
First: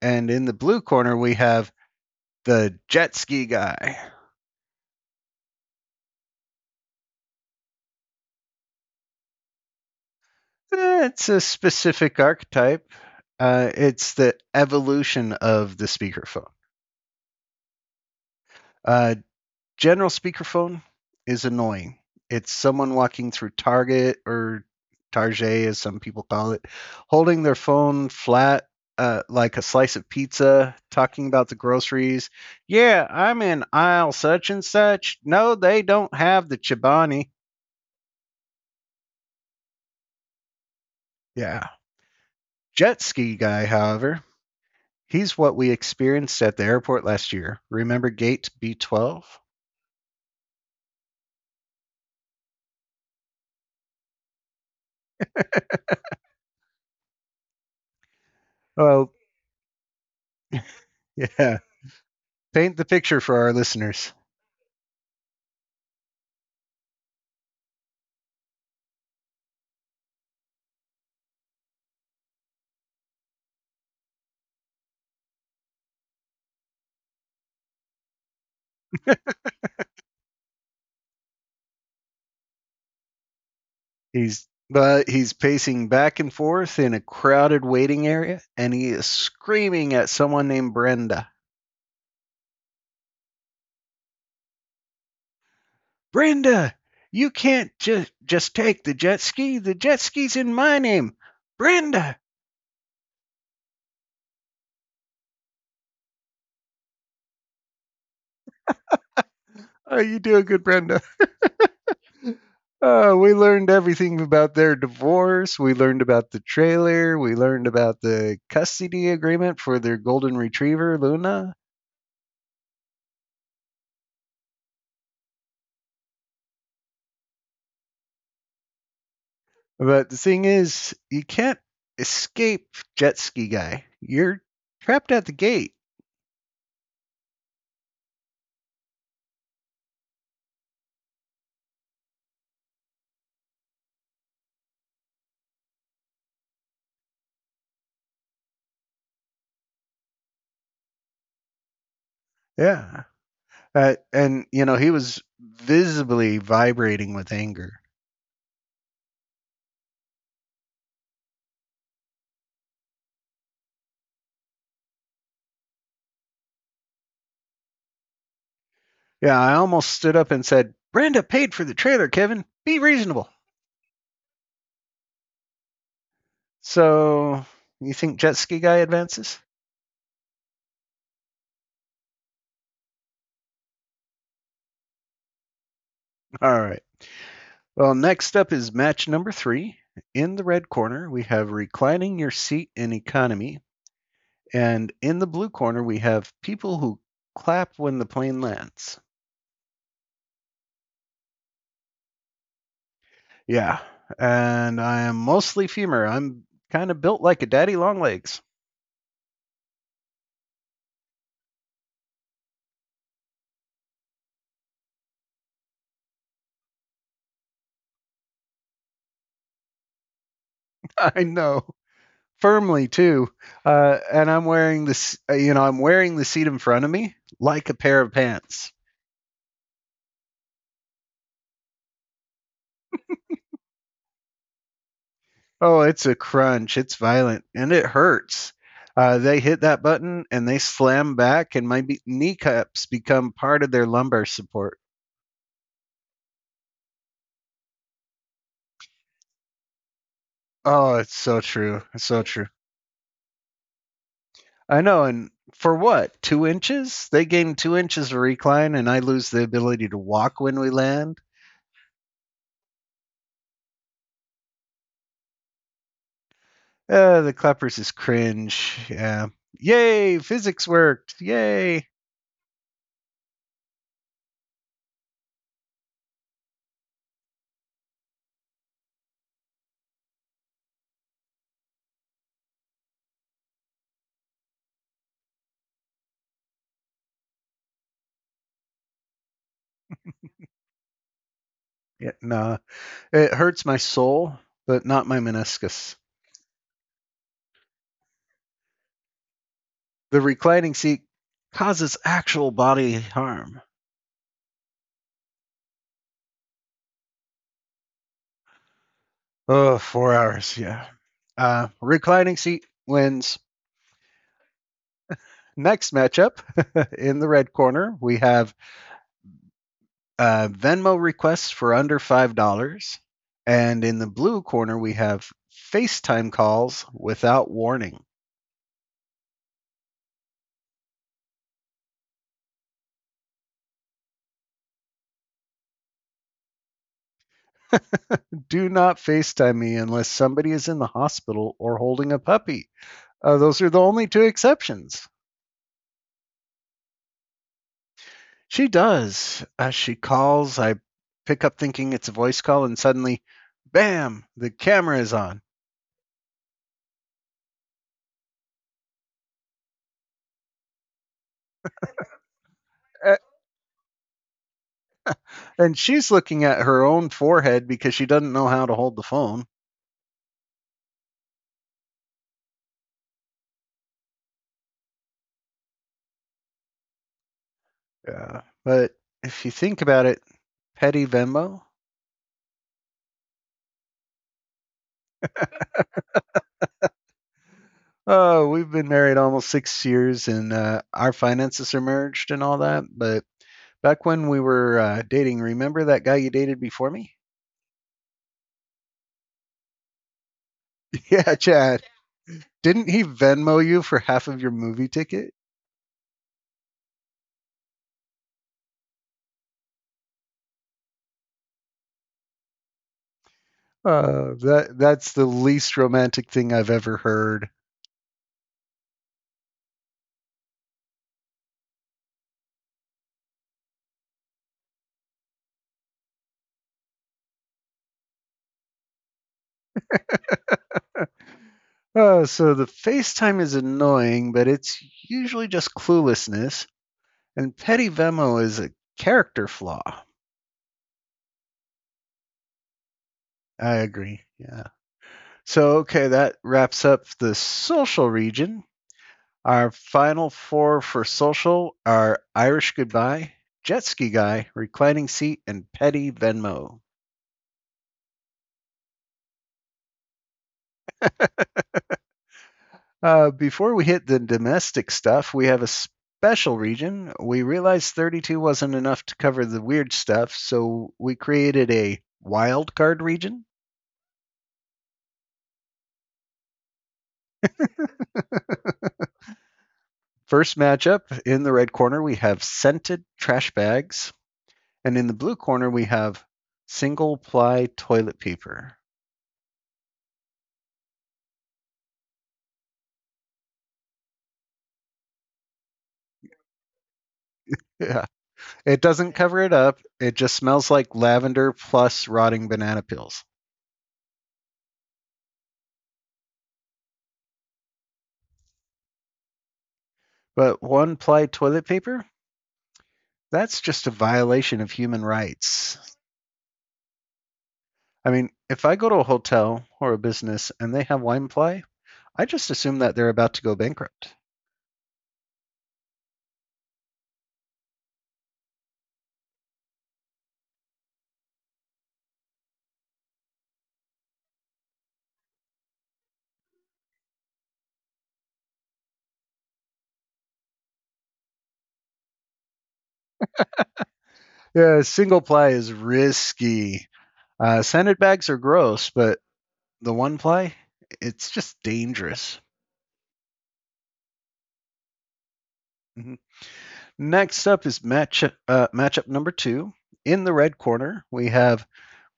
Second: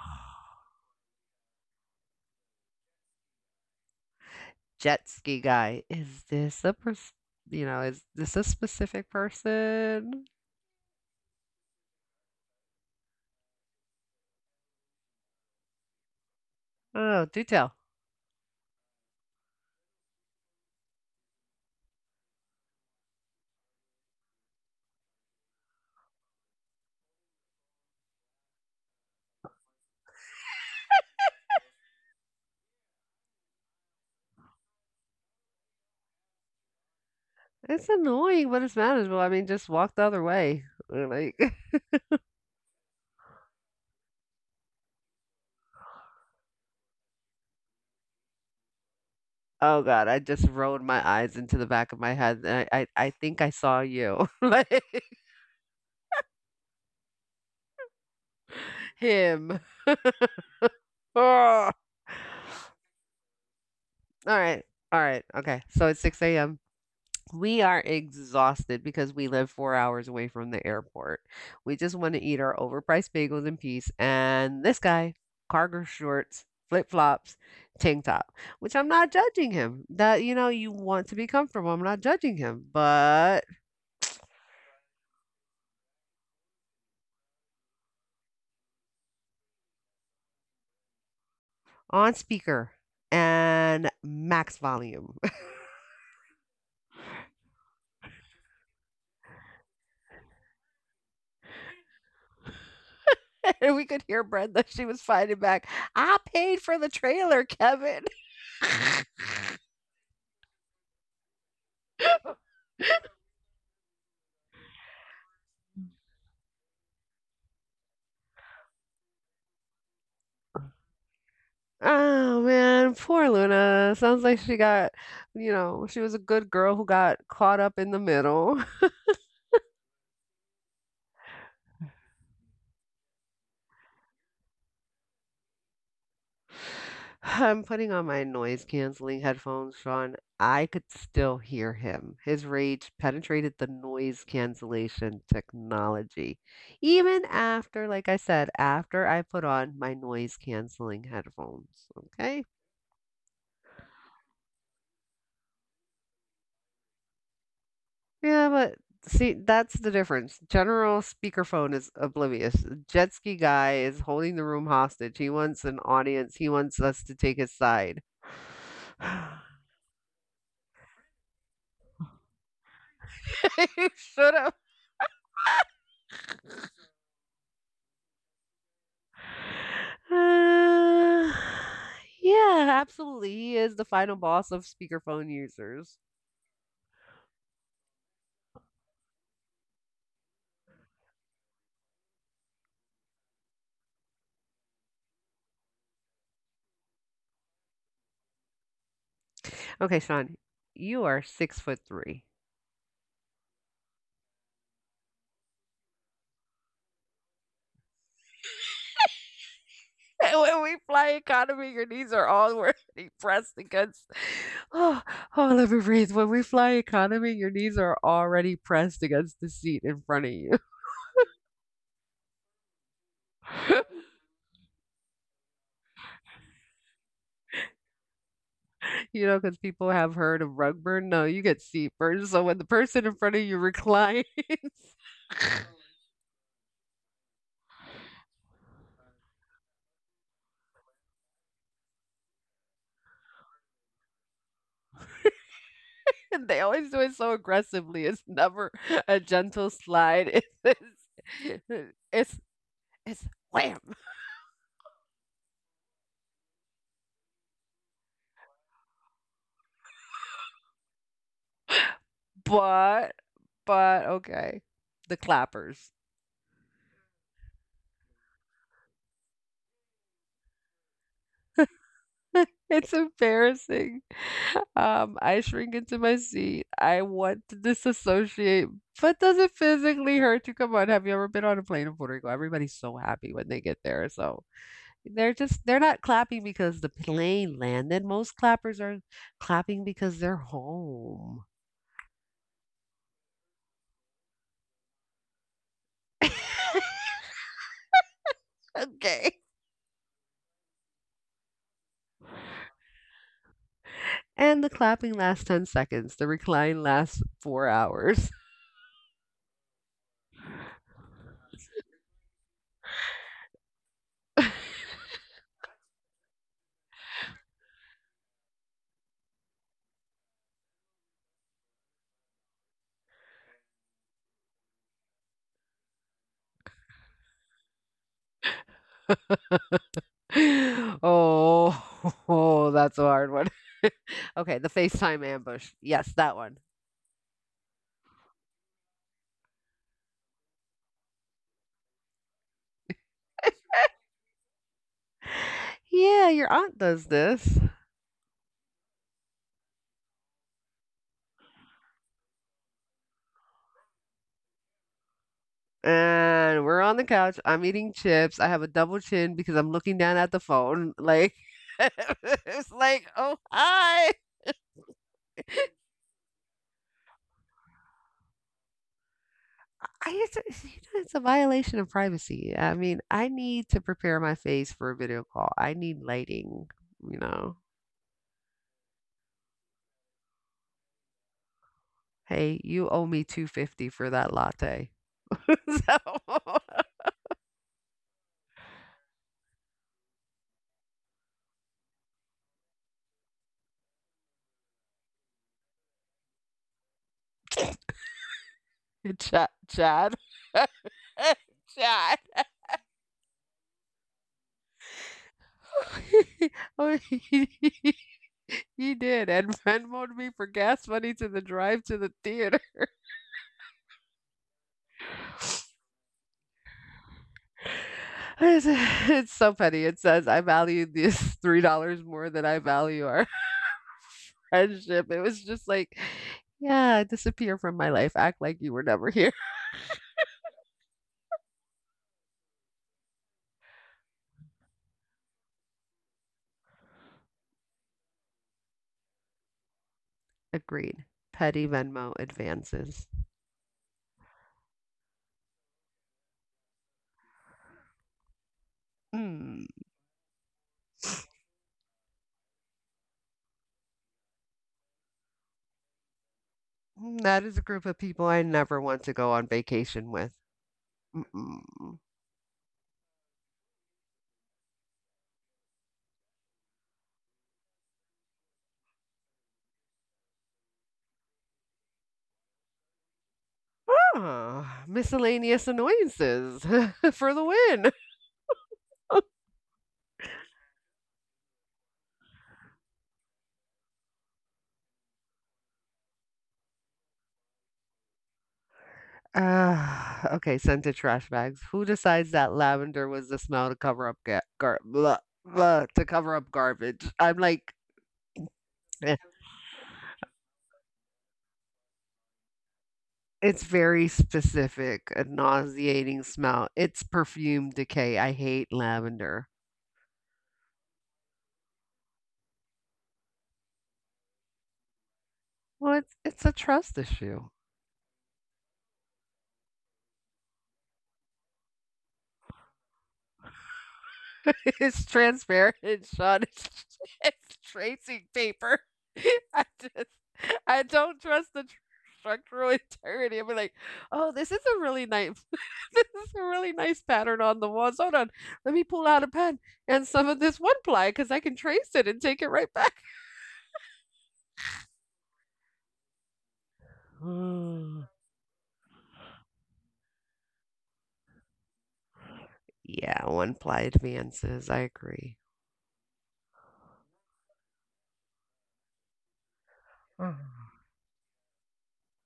Speaker 1: And in
Speaker 2: [SIGHS]
Speaker 1: the blue corner, we have the jet ski guy.
Speaker 2: jet ski guy. Is this a pers- you know, is this a specific person?
Speaker 1: Eh, it's a specific archetype. Uh, it's the evolution of the speakerphone.
Speaker 2: I don't know. Do tell.
Speaker 1: Uh, general speakerphone is annoying. It's someone walking through Target or Target, as some people call it, holding their phone flat uh, like a slice of pizza, talking about the groceries. Yeah, I'm in aisle such and such. No, they don't have the Chobani.
Speaker 2: It's annoying, but it's manageable. I mean, just walk the other way. [LAUGHS] Like,
Speaker 1: Yeah. Jet ski guy, however, he's what we experienced at the airport last year. Remember gate B twelve?
Speaker 2: oh God, I just rolled my eyes into the back of my head. And I, I, I think I saw you, [LAUGHS] like
Speaker 1: Oh,
Speaker 2: him.
Speaker 1: yeah.
Speaker 2: Ah.
Speaker 1: [LAUGHS] Paint the picture for our listeners.
Speaker 2: All right, all right, okay. So it's six a m. We are exhausted because we live four hours away from the airport. We just wanna eat our overpriced bagels in peace, and this guy, cargo shorts, flip-flops, tank top, which I'm not
Speaker 1: [LAUGHS]
Speaker 2: judging him. That you know, you want to be comfortable, I'm not judging him, but
Speaker 1: he's but he's pacing back and forth in a crowded waiting area and he is screaming at someone named Brenda.
Speaker 2: on speaker and max volume. [LAUGHS]
Speaker 1: Brenda, you can't just just take the jet ski. The jet ski's in my name. Brenda.
Speaker 2: And we could hear Brenda, she was fighting back, "I paid for the trailer, Kevin."
Speaker 1: Oh, you do a good Brenda.
Speaker 2: [LAUGHS]
Speaker 1: Uh, we learned everything about their divorce. We learned about the trailer. We learned about the custody agreement for their golden retriever, Luna.
Speaker 2: Oh, man, poor Luna. Sounds like she got, you know, she was a good girl who got caught up in the middle. [LAUGHS]
Speaker 1: But the thing is, you can't escape jet ski guy. You're trapped at the gate.
Speaker 2: [SIGHS] I'm putting on my noise canceling headphones, Sean. I could still hear him. His rage penetrated the noise cancellation technology. Even after, like I said, after I put on my noise canceling headphones. Okay.
Speaker 1: Yeah. Uh, and, you know, he was visibly vibrating with anger.
Speaker 2: Yeah, but see, that's the difference. General speakerphone is oblivious. Jet ski guy is holding the room hostage. He wants an audience. He wants us to take his side. [SIGHS] [LAUGHS]
Speaker 1: Yeah, I almost stood up and said, Brenda paid for the trailer, Kevin. Be reasonable.
Speaker 2: You should have. [SIGHS]
Speaker 1: So, you think jet ski guy advances?
Speaker 2: Uh, yeah, absolutely. He is the final boss of speakerphone users.
Speaker 1: All right. Well, next up is match number three. In the red corner, we have reclining your seat in economy. And in the blue corner, we have people who clap when the plane lands.
Speaker 2: Okay, Sean, you are six foot three.
Speaker 1: Yeah. And I am mostly femur. I'm kind of built like a daddy long legs.
Speaker 2: [LAUGHS] When we fly economy, your knees are already [LAUGHS] pressed against. [SIGHS] Oh, oh, let me breathe. When we fly economy, your knees are already pressed against the seat in front of you.
Speaker 1: [LAUGHS] I know. Firmly, too. Uh,
Speaker 2: [LAUGHS]
Speaker 1: and I'm wearing this, uh, you know, I'm wearing the seat in front of me like a pair of pants.
Speaker 2: You know, because people have heard of rug burn. No, you get seat burn. So when the person in front of you reclines,
Speaker 1: Oh, it's a crunch. It's violent and it hurts. Uh, they hit that button and they slam back, and my be- kneecaps become part of their lumbar support.
Speaker 2: [LAUGHS] and they always do it so aggressively, it's never a gentle slide. [LAUGHS]
Speaker 1: Oh, it's so
Speaker 2: It's
Speaker 1: true.
Speaker 2: it's
Speaker 1: It's so
Speaker 2: it's,
Speaker 1: true.
Speaker 2: it's wham.
Speaker 1: I know. And for what? Two inches? They gain two inches of recline, and I lose the ability to walk when we land.
Speaker 2: But but okay, the clappers.
Speaker 1: Uh, the clappers is cringe. Yeah. Yay, physics worked. Yay.
Speaker 2: [LAUGHS] It's embarrassing. Um, I shrink into my seat. I want to disassociate, but does it physically hurt to come on? Have you ever been on a plane in Puerto Rico? Everybody's so happy when they get there. So they're just they're not clapping because the plane landed. Most clappers are clapping because they're home.
Speaker 1: Yeah, no, it hurts my soul, but not my meniscus.
Speaker 2: [LAUGHS] Okay.
Speaker 1: The reclining seat causes actual body harm.
Speaker 2: And the clapping lasts ten seconds. The recline lasts four hours.
Speaker 1: Oh, four hours, yeah. Uh, reclining seat wins.
Speaker 2: [LAUGHS]
Speaker 1: Next matchup [LAUGHS] in the red corner, we have uh, Venmo requests for under five dollars. And in the blue corner, we have FaceTime calls without warning.
Speaker 2: Oh, [LAUGHS] oh, that's a hard one. Okay, the FaceTime ambush. Yes, that one.
Speaker 1: Do not FaceTime me unless somebody is in the hospital or holding a puppy. Uh, those are the only two exceptions.
Speaker 2: Yeah, your aunt does this.
Speaker 1: She does. As she calls, I pick up thinking it's a voice call, and suddenly, bam, the camera is on.
Speaker 2: And we're on the couch. I'm eating chips. I have a double chin because I'm looking down at the phone. Like, [LAUGHS] it's like,
Speaker 1: Uh,
Speaker 2: oh, hi. I,
Speaker 1: And she's looking at her own forehead because she doesn't know how to hold the phone.
Speaker 2: it's, a- you know, it's a violation of privacy. I mean, I need to prepare my face for a video call. I need lighting, you know.
Speaker 1: Yeah. But if you think about it, petty Venmo.
Speaker 2: Hey, you owe me two fifty for that latte. [LAUGHS] So,
Speaker 1: Oh, we've been married almost six years, and uh, our finances are merged and all that. But back when we were uh, dating, remember that guy you dated before me?
Speaker 2: [LAUGHS] Chad, Chad, [LAUGHS]
Speaker 1: [LAUGHS] Yeah, Chad.
Speaker 2: Chad.
Speaker 1: Didn't he Venmo you for half of your movie ticket?
Speaker 2: [LAUGHS] Oh, he he he did, and Venmoed me for gas money to the drive to the theater. [LAUGHS]
Speaker 1: Uh, that that's the least romantic thing I've ever heard.
Speaker 2: It's it's so petty. It says, "I value these three dollars more than I value our [LAUGHS] friendship." It was just like, "Yeah, disappear from my life. Act like you were never here."
Speaker 1: Uh, so the FaceTime is annoying, but it's usually just cluelessness. And petty Venmo is a character flaw.
Speaker 2: [LAUGHS] Agreed. Petty Venmo advances.
Speaker 1: I agree. Yeah. So, okay, that wraps up the social region.
Speaker 2: Mm,
Speaker 1: Our final four for social are Irish Goodbye, Jet Ski Guy, Reclining Seat, and Petty Venmo.
Speaker 2: that is a group of people I never want to go on vacation with. Mm-mm.
Speaker 1: Uh, before we hit the domestic stuff, we have a special region. We realized thirty-two wasn't enough to cover the weird stuff, so we created a wild card region.
Speaker 2: Ah, miscellaneous annoyances [LAUGHS] for the win.
Speaker 1: First matchup in the red corner, we have scented trash bags, and in the blue corner, we have single ply toilet paper.
Speaker 2: Ah, okay, sent to trash bags. Who decides that lavender was the smell to cover up ga- gar- blah, blah, to cover up garbage? I'm like,
Speaker 1: Yeah, it
Speaker 2: eh,
Speaker 1: doesn't cover it up. It just smells like lavender plus rotting banana peels.
Speaker 2: it's very specific, a nauseating smell. It's perfume decay. I hate lavender.
Speaker 1: But one ply toilet paper, that's just a violation of human rights.
Speaker 2: Well, it's, it's a trust issue.
Speaker 1: I mean, if I go to a hotel or a business and they have wine ply, I just assume that they're about to go bankrupt.
Speaker 2: [LAUGHS] It's transparent, Sean. It's [LAUGHS] it's tracing paper. [LAUGHS] I just I don't trust the tr- structural [LAUGHS] integrity. I'm like, oh, this is a really nice [LAUGHS] this is a really nice pattern on the walls. Hold on. Let me pull out a pen and some of this one ply because I can trace it and take it right back.
Speaker 1: Yeah, single ply is risky. Uh,
Speaker 2: [SIGHS]
Speaker 1: sanded bags are gross, but the one ply, it's just dangerous.
Speaker 2: Yeah, one ply advances. I agree.
Speaker 1: Mhm. Next up is match, uh, matchup number two. In the red
Speaker 2: [SIGHS]
Speaker 1: corner, we have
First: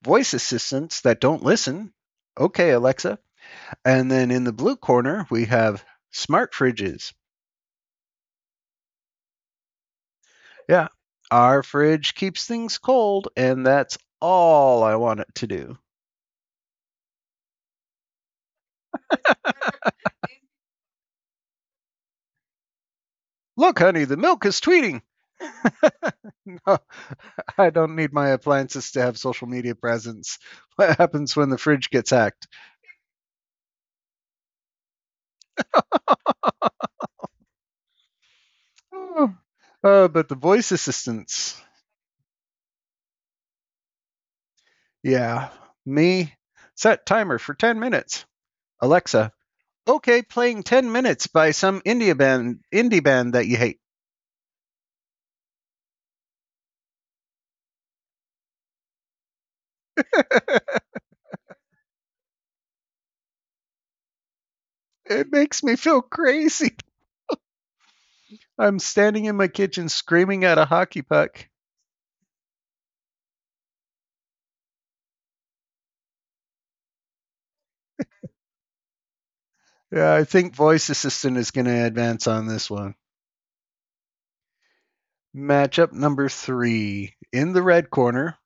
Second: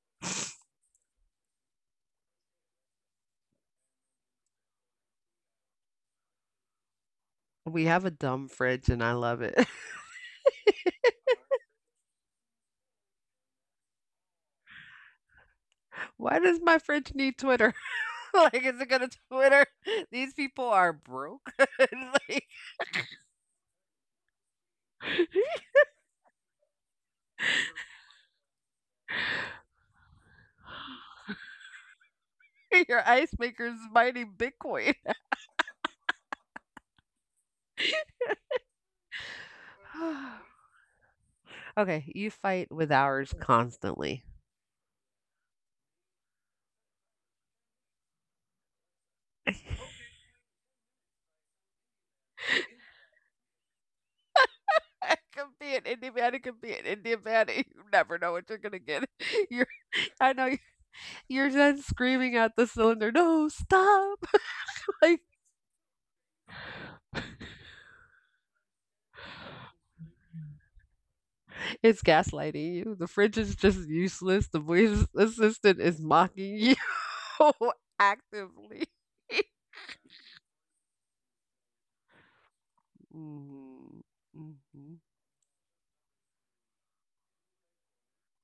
Speaker 1: voice assistants that don't listen. Okay, Alexa. And then in the blue corner, we have smart fridges.
Speaker 2: We have a dumb fridge and I love it.
Speaker 1: Yeah, our fridge keeps things cold, and that's all I want it to do.
Speaker 2: [LAUGHS] Why does my fridge need Twitter? [LAUGHS] Like, is it gonna Twitter? These people are broke. [LAUGHS] It's
Speaker 1: Look, honey, the milk is tweeting. [LAUGHS]
Speaker 2: like,
Speaker 1: No, I don't need my appliances to have social media presence. [LAUGHS] What
Speaker 2: [LAUGHS]
Speaker 1: happens when the fridge gets hacked?
Speaker 2: your ice maker is mining Bitcoin.
Speaker 1: Oh, uh, but the voice
Speaker 2: [SIGHS]
Speaker 1: assistants,
Speaker 2: Okay, you fight with ours constantly.
Speaker 1: yeah, me. Set timer for ten minutes. Alexa,
Speaker 2: [LAUGHS] I
Speaker 1: okay, playing ten minutes by some indie band, indie band that you hate.
Speaker 2: Could be an Indian man. It could be an Indian man. You never know what you're gonna get. [LAUGHS] You're, I know
Speaker 1: [LAUGHS]
Speaker 2: y- You're then screaming at the cylinder, "No, stop!" [LAUGHS] Like
Speaker 1: It makes me feel crazy. I'm standing in my kitchen screaming at a hockey puck.
Speaker 2: it's gaslighting you. The fridge is just useless. The voice assistant is mocking you [LAUGHS] actively. [LAUGHS]
Speaker 1: Yeah, I think voice assistant is going to advance on this one.
Speaker 2: Mhm, mhm.
Speaker 1: Matchup number three in the red corner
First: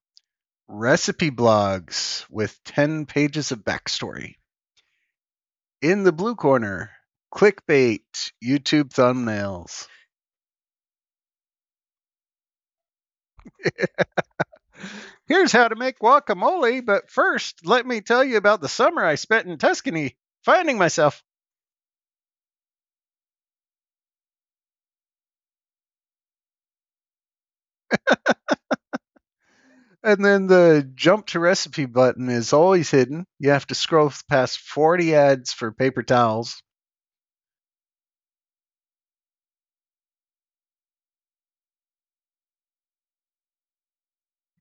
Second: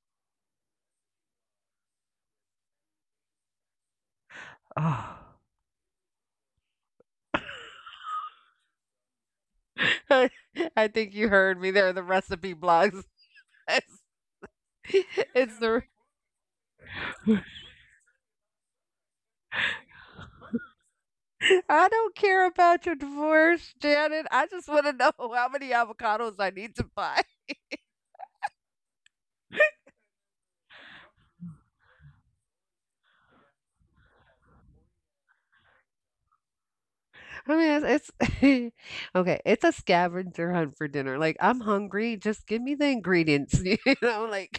Speaker 1: recipe blogs with ten pages of backstory.
Speaker 2: Ah.
Speaker 1: In the blue corner,
Speaker 2: [SIGHS]
Speaker 1: clickbait, YouTube thumbnails.
Speaker 2: [LAUGHS] I I think you heard me there, the recipe blogs. [LAUGHS] It's
Speaker 1: Here's
Speaker 2: it's
Speaker 1: how to
Speaker 2: the
Speaker 1: make guacamole, but first,
Speaker 2: [LAUGHS]
Speaker 1: let me tell you about the summer I spent in Tuscany finding myself.
Speaker 2: I don't care about your divorce, Janet. I just want to know [LAUGHS] how many avocados I need to buy.
Speaker 1: And then the jump to recipe button is always hidden. You have to scroll past forty ads for paper towels.
Speaker 2: [LAUGHS] I mean, it's, it's [LAUGHS] okay. It's a scavenger hunt for dinner. Like I'm hungry, just give me the ingredients. [LAUGHS] You know, like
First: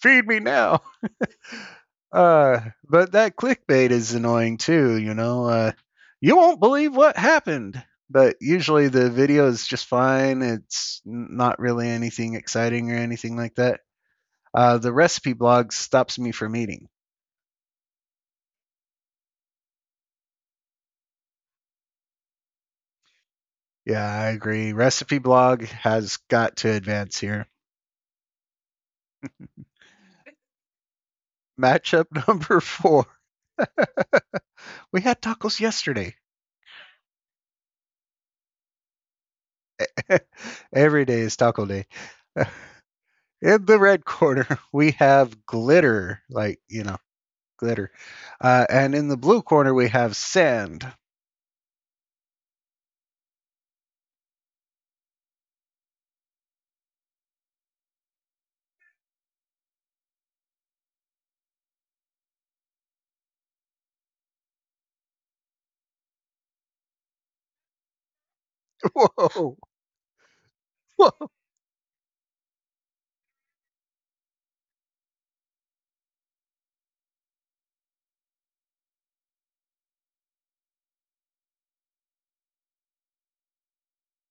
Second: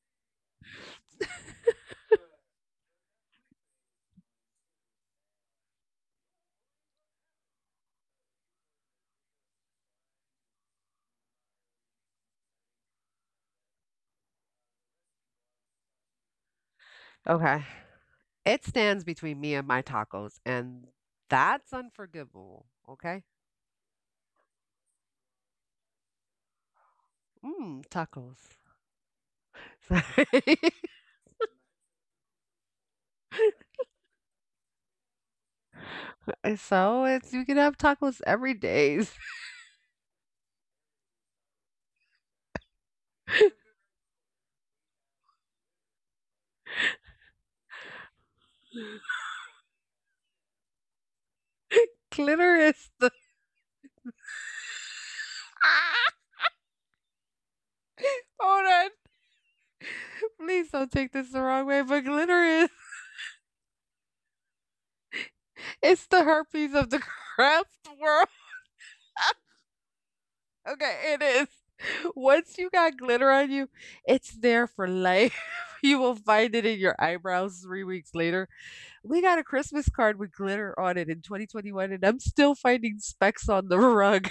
Speaker 1: Feed me now. Uh, but that clickbait is annoying too, you know. Uh, you won't believe what happened. But usually the video is just fine. It's not really anything exciting or anything like that. Uh, the recipe blog stops me from eating.
Speaker 2: okay, it stands between me and my tacos, and that's unforgivable. Okay,
Speaker 1: Yeah, I agree. Recipe blog has got to advance here.
Speaker 2: mm, tacos. Sorry. [LAUGHS]
Speaker 1: Matchup [LAUGHS] number four. We had tacos yesterday.
Speaker 2: So it's you can have tacos every day. [LAUGHS] Days.
Speaker 1: [LAUGHS] Every day is taco day. [LAUGHS] In the red corner, [LAUGHS] we have glitter, like, you know, glitter. Uh, and in the blue corner, we have sand.
Speaker 2: Clitoris the ah! [LAUGHS] Hold on. Please don't take this the wrong way, but clitoris it's the herpes of the craft world.
Speaker 1: [LAUGHS]
Speaker 2: [LAUGHS]
Speaker 1: Whoa.
Speaker 2: Okay, it
Speaker 1: Whoa.
Speaker 2: is. Once you got glitter on you, it's there for life. [LAUGHS] You will find it in your eyebrows three weeks later. We got a Christmas card with glitter on it in twenty twenty-one, and I'm still finding specks on the rug.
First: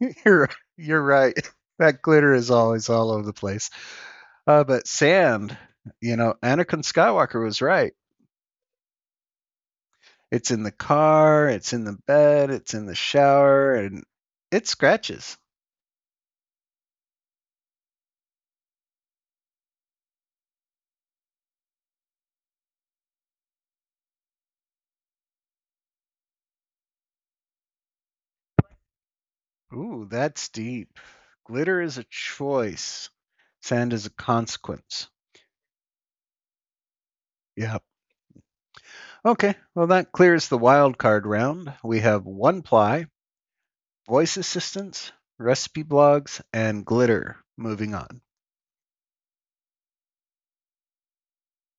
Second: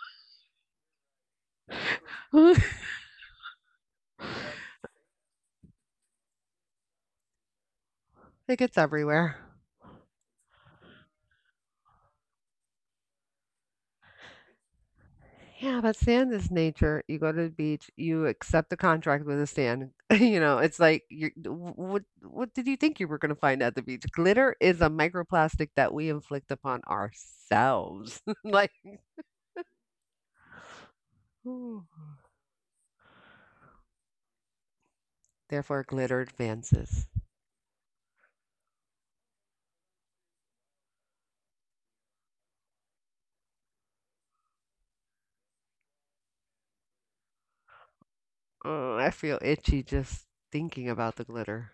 Speaker 1: [LAUGHS] You're, you're right. [LAUGHS] That
Speaker 2: [LAUGHS]
Speaker 1: glitter is
Speaker 2: It
Speaker 1: always all over the place. Uh, but sand, you know, Anakin Skywalker was right.
Speaker 2: gets everywhere.
Speaker 1: It's in the car, it's in the bed, it's in the shower, and it scratches.
Speaker 2: Yeah, but sand is nature. You go to the beach, you accept the contract with the sand. [LAUGHS] You know, it's like you what what did you think you were going to find at the beach? Glitter is a microplastic that we inflict upon ourselves. [LAUGHS] Like
Speaker 1: Ooh, that's deep. Glitter
Speaker 2: ooh.
Speaker 1: is a choice. Sand is a consequence.
Speaker 2: Therefore glitter advances.
Speaker 1: Yep. Okay, well, that clears the wild card round. We have one ply, voice assistance, recipe blogs, and glitter. Moving on.
Speaker 2: Oh, I feel itchy just thinking about the glitter.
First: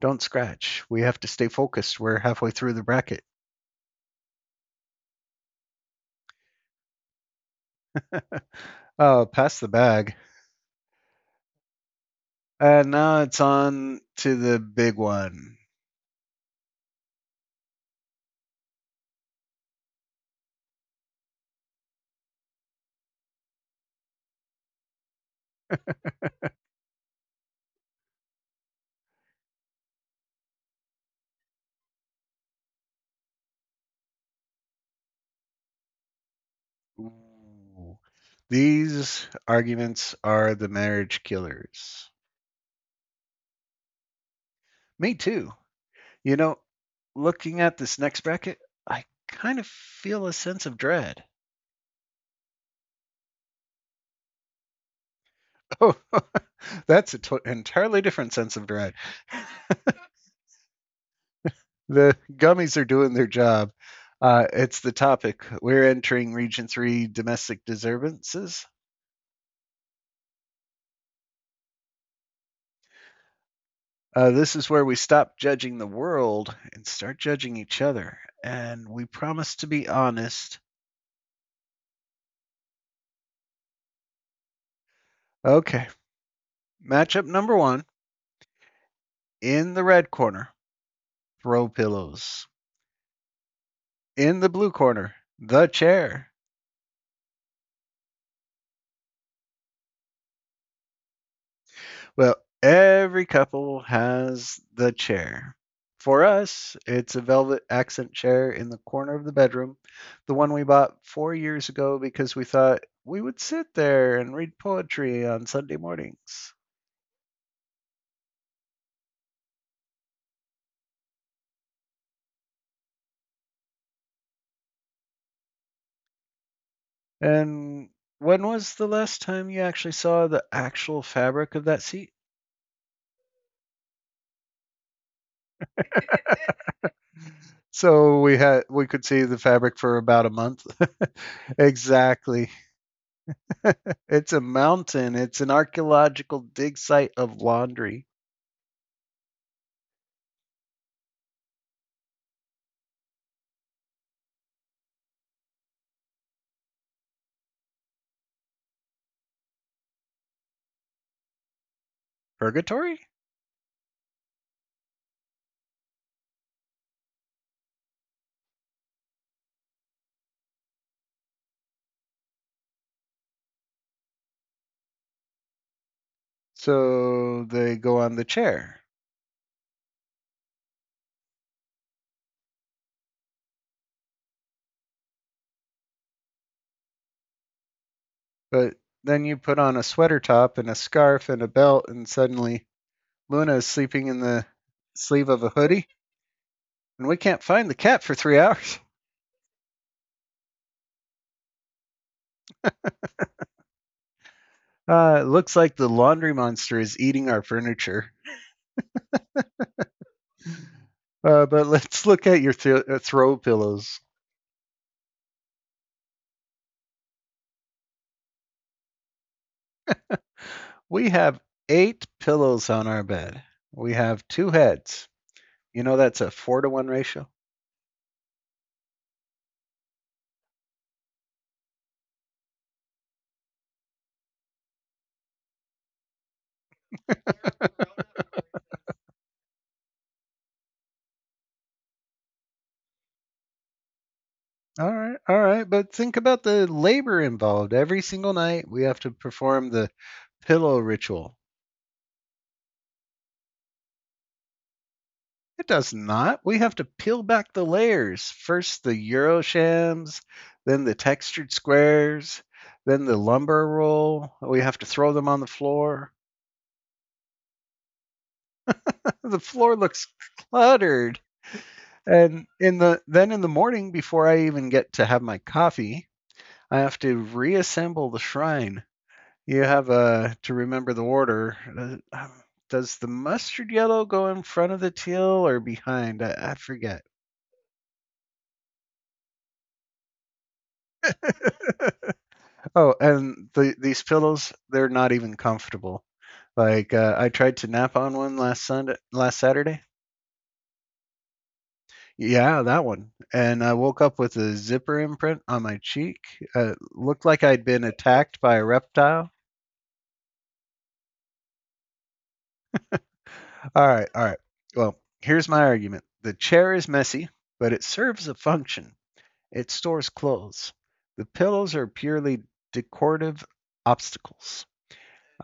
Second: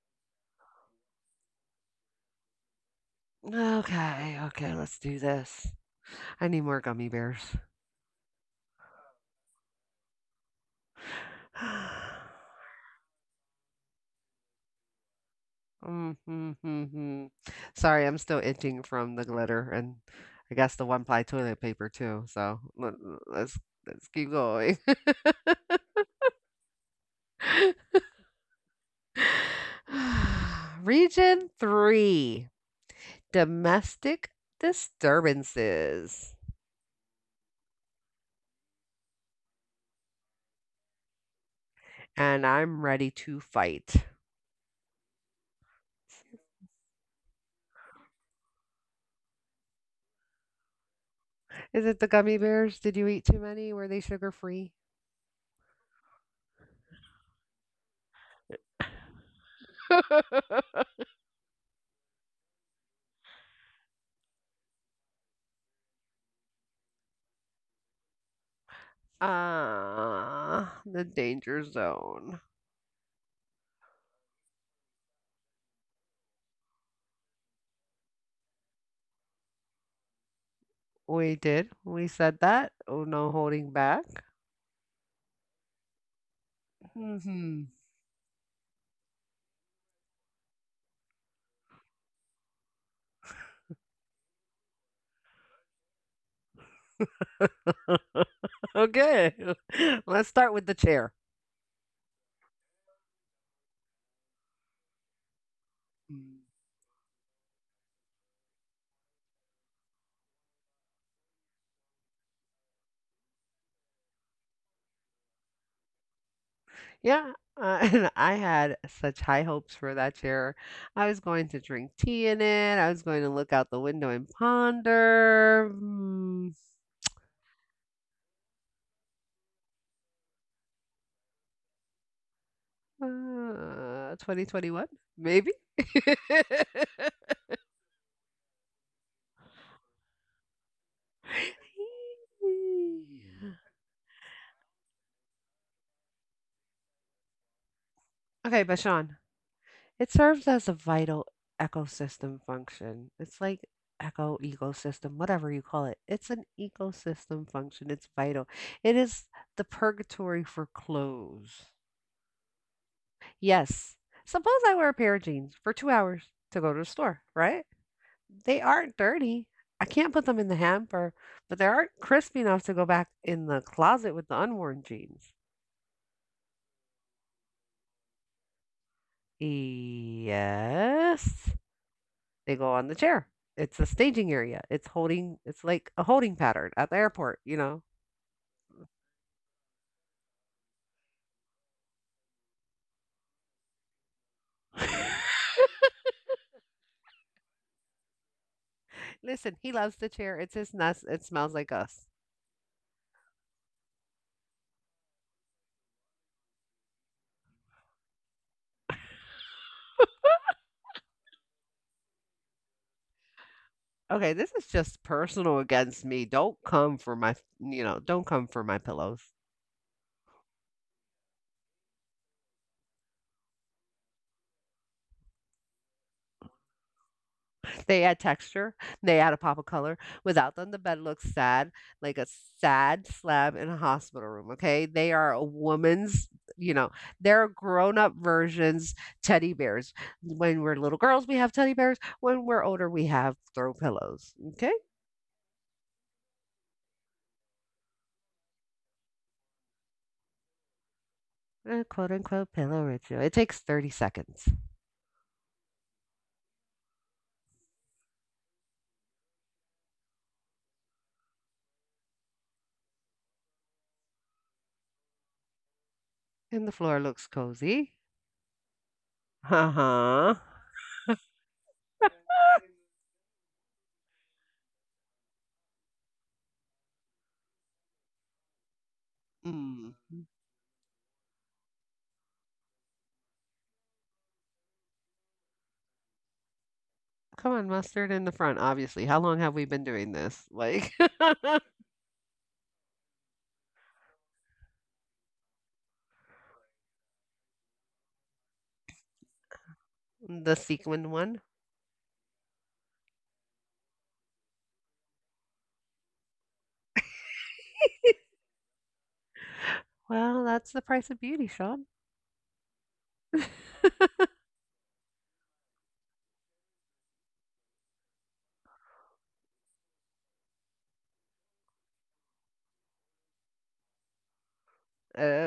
Speaker 1: Don't scratch. We have to stay focused. We're halfway through the bracket.
Speaker 2: Okay, okay, let's do this. I need more gummy bears.
Speaker 1: Oh, pass the bag.
Speaker 2: [LAUGHS] [SIGHS]
Speaker 1: And now it's on to the big one.
Speaker 2: Mhm, mhm. Sorry, I'm still itching from the glitter and I guess the one ply toilet paper too. So let, let's let's keep going. [SIGHS] [LAUGHS] Region three, domestic disturbances.
Speaker 1: Ooh. These arguments are the marriage killers.
Speaker 2: And I'm ready to fight.
Speaker 1: Me too. You know, looking at this next bracket, I kind of feel a sense of dread.
Speaker 2: Is it the gummy bears? Did you eat too many? Were they sugar free?
Speaker 1: Oh, [LAUGHS] that's an entirely different sense of dread. [LAUGHS] The gummies are doing their job. Uh, it's the topic. We're entering Region three domestic disturbances.
Speaker 2: Ah, the danger zone.
Speaker 1: Uh, this is where we stop judging the world and start judging each other. And we promise to be honest.
Speaker 2: We did. We said that. Oh, no holding back.
Speaker 1: Okay. Matchup number
Speaker 2: Mhm.
Speaker 1: one in the red corner, throw pillows. In the blue corner, the chair.
Speaker 2: [LAUGHS] Okay. [LAUGHS] Let's start with the chair.
Speaker 1: Well, every couple has the chair. For
Speaker 2: Mm.
Speaker 1: us, it's a velvet accent chair in the corner of the bedroom, the one we bought four years ago because we thought we would sit there and read poetry on Sunday mornings.
Speaker 2: Yeah. Uh, [LAUGHS] and I had such high hopes for that chair. I was going to drink tea in it. I was going to look out the window and ponder. hmm,
Speaker 1: And when was the last time you actually saw the actual fabric of that seat?
Speaker 2: uh, twenty twenty-one, maybe. [LAUGHS]
Speaker 1: So we had we could see the fabric for about a month. [LAUGHS] Exactly. [LAUGHS] It's a mountain. It's an archaeological dig site of laundry.
Speaker 2: Okay, but Sean, it serves as a vital ecosystem function. It's like eco ecosystem, whatever you call it. It's an ecosystem function. It's vital. It is the purgatory for clothes.
Speaker 1: Purgatory?
Speaker 2: Yes. Suppose I wear a pair of jeans for two hours to go to the store, right? They aren't dirty. I can't put them in the hamper, but they aren't crispy enough to go back in the closet with the unworn jeans.
Speaker 1: So they go on the chair.
Speaker 2: Yes. They go on the chair. It's a staging area. It's holding it's like a holding pattern at the airport, you know.
Speaker 1: But then you put on a sweater top and a scarf and a belt and suddenly Luna is sleeping in the
Speaker 2: [LAUGHS]
Speaker 1: sleeve of a hoodie and we can't find the cat for three [LAUGHS] hours.
Speaker 2: Listen, he loves the chair. It's his nest. It smells like us.
Speaker 1: Uh, it looks like the laundry monster is eating our furniture. Uh, but let's look at your th- uh, throw pillows.
Speaker 2: Okay, this is just personal against me. Don't come for my, you know, don't come for my pillows.
Speaker 1: We have eight pillows on our bed. We have two heads. You know that's a four to one ratio.
Speaker 2: They add texture, they add a pop of color. Without them, the bed looks sad, like a sad slab in a hospital room. Okay. They are a woman's, you know, they're grown up versions teddy bears. When we're little girls, we have teddy bears. When we're older, we have throw pillows. Okay.
Speaker 1: All right, all right. But think about the labor involved. Every single night we have to perform the pillow ritual.
Speaker 2: A quote unquote pillow ritual. It takes thirty seconds.
Speaker 1: It does not. We have to peel back the layers. First the Euro shams, then the textured squares, then the lumber roll. We have to throw them on the floor.
Speaker 2: And the floor looks cozy.
Speaker 1: [LAUGHS] The
Speaker 2: Uh
Speaker 1: floor looks
Speaker 2: huh.
Speaker 1: cluttered. And in the then in the morning before I even get to have my coffee, I have to reassemble the shrine. You have
Speaker 2: Mm.
Speaker 1: uh, to remember the order. Uh, um, Does the mustard yellow go in front of the teal or behind? I, I forget.
Speaker 2: Come on, mustard in the front, obviously. How long have we been doing this? Like, [LAUGHS]
Speaker 1: Oh, and the, these pillows, they're not even comfortable. Like uh, I tried to nap on one last Sunday, last Saturday.
Speaker 2: the sequined one?
Speaker 1: Yeah, that one. And I woke up with a zipper imprint on my cheek. Uh, looked like I'd been attacked by a reptile.
Speaker 2: Well, that's the price of beauty, Sean.
Speaker 1: All right, all right. Well, here's my argument. The chair is messy, but it serves a function. It stores clothes. The pillows are purely decorative obstacles.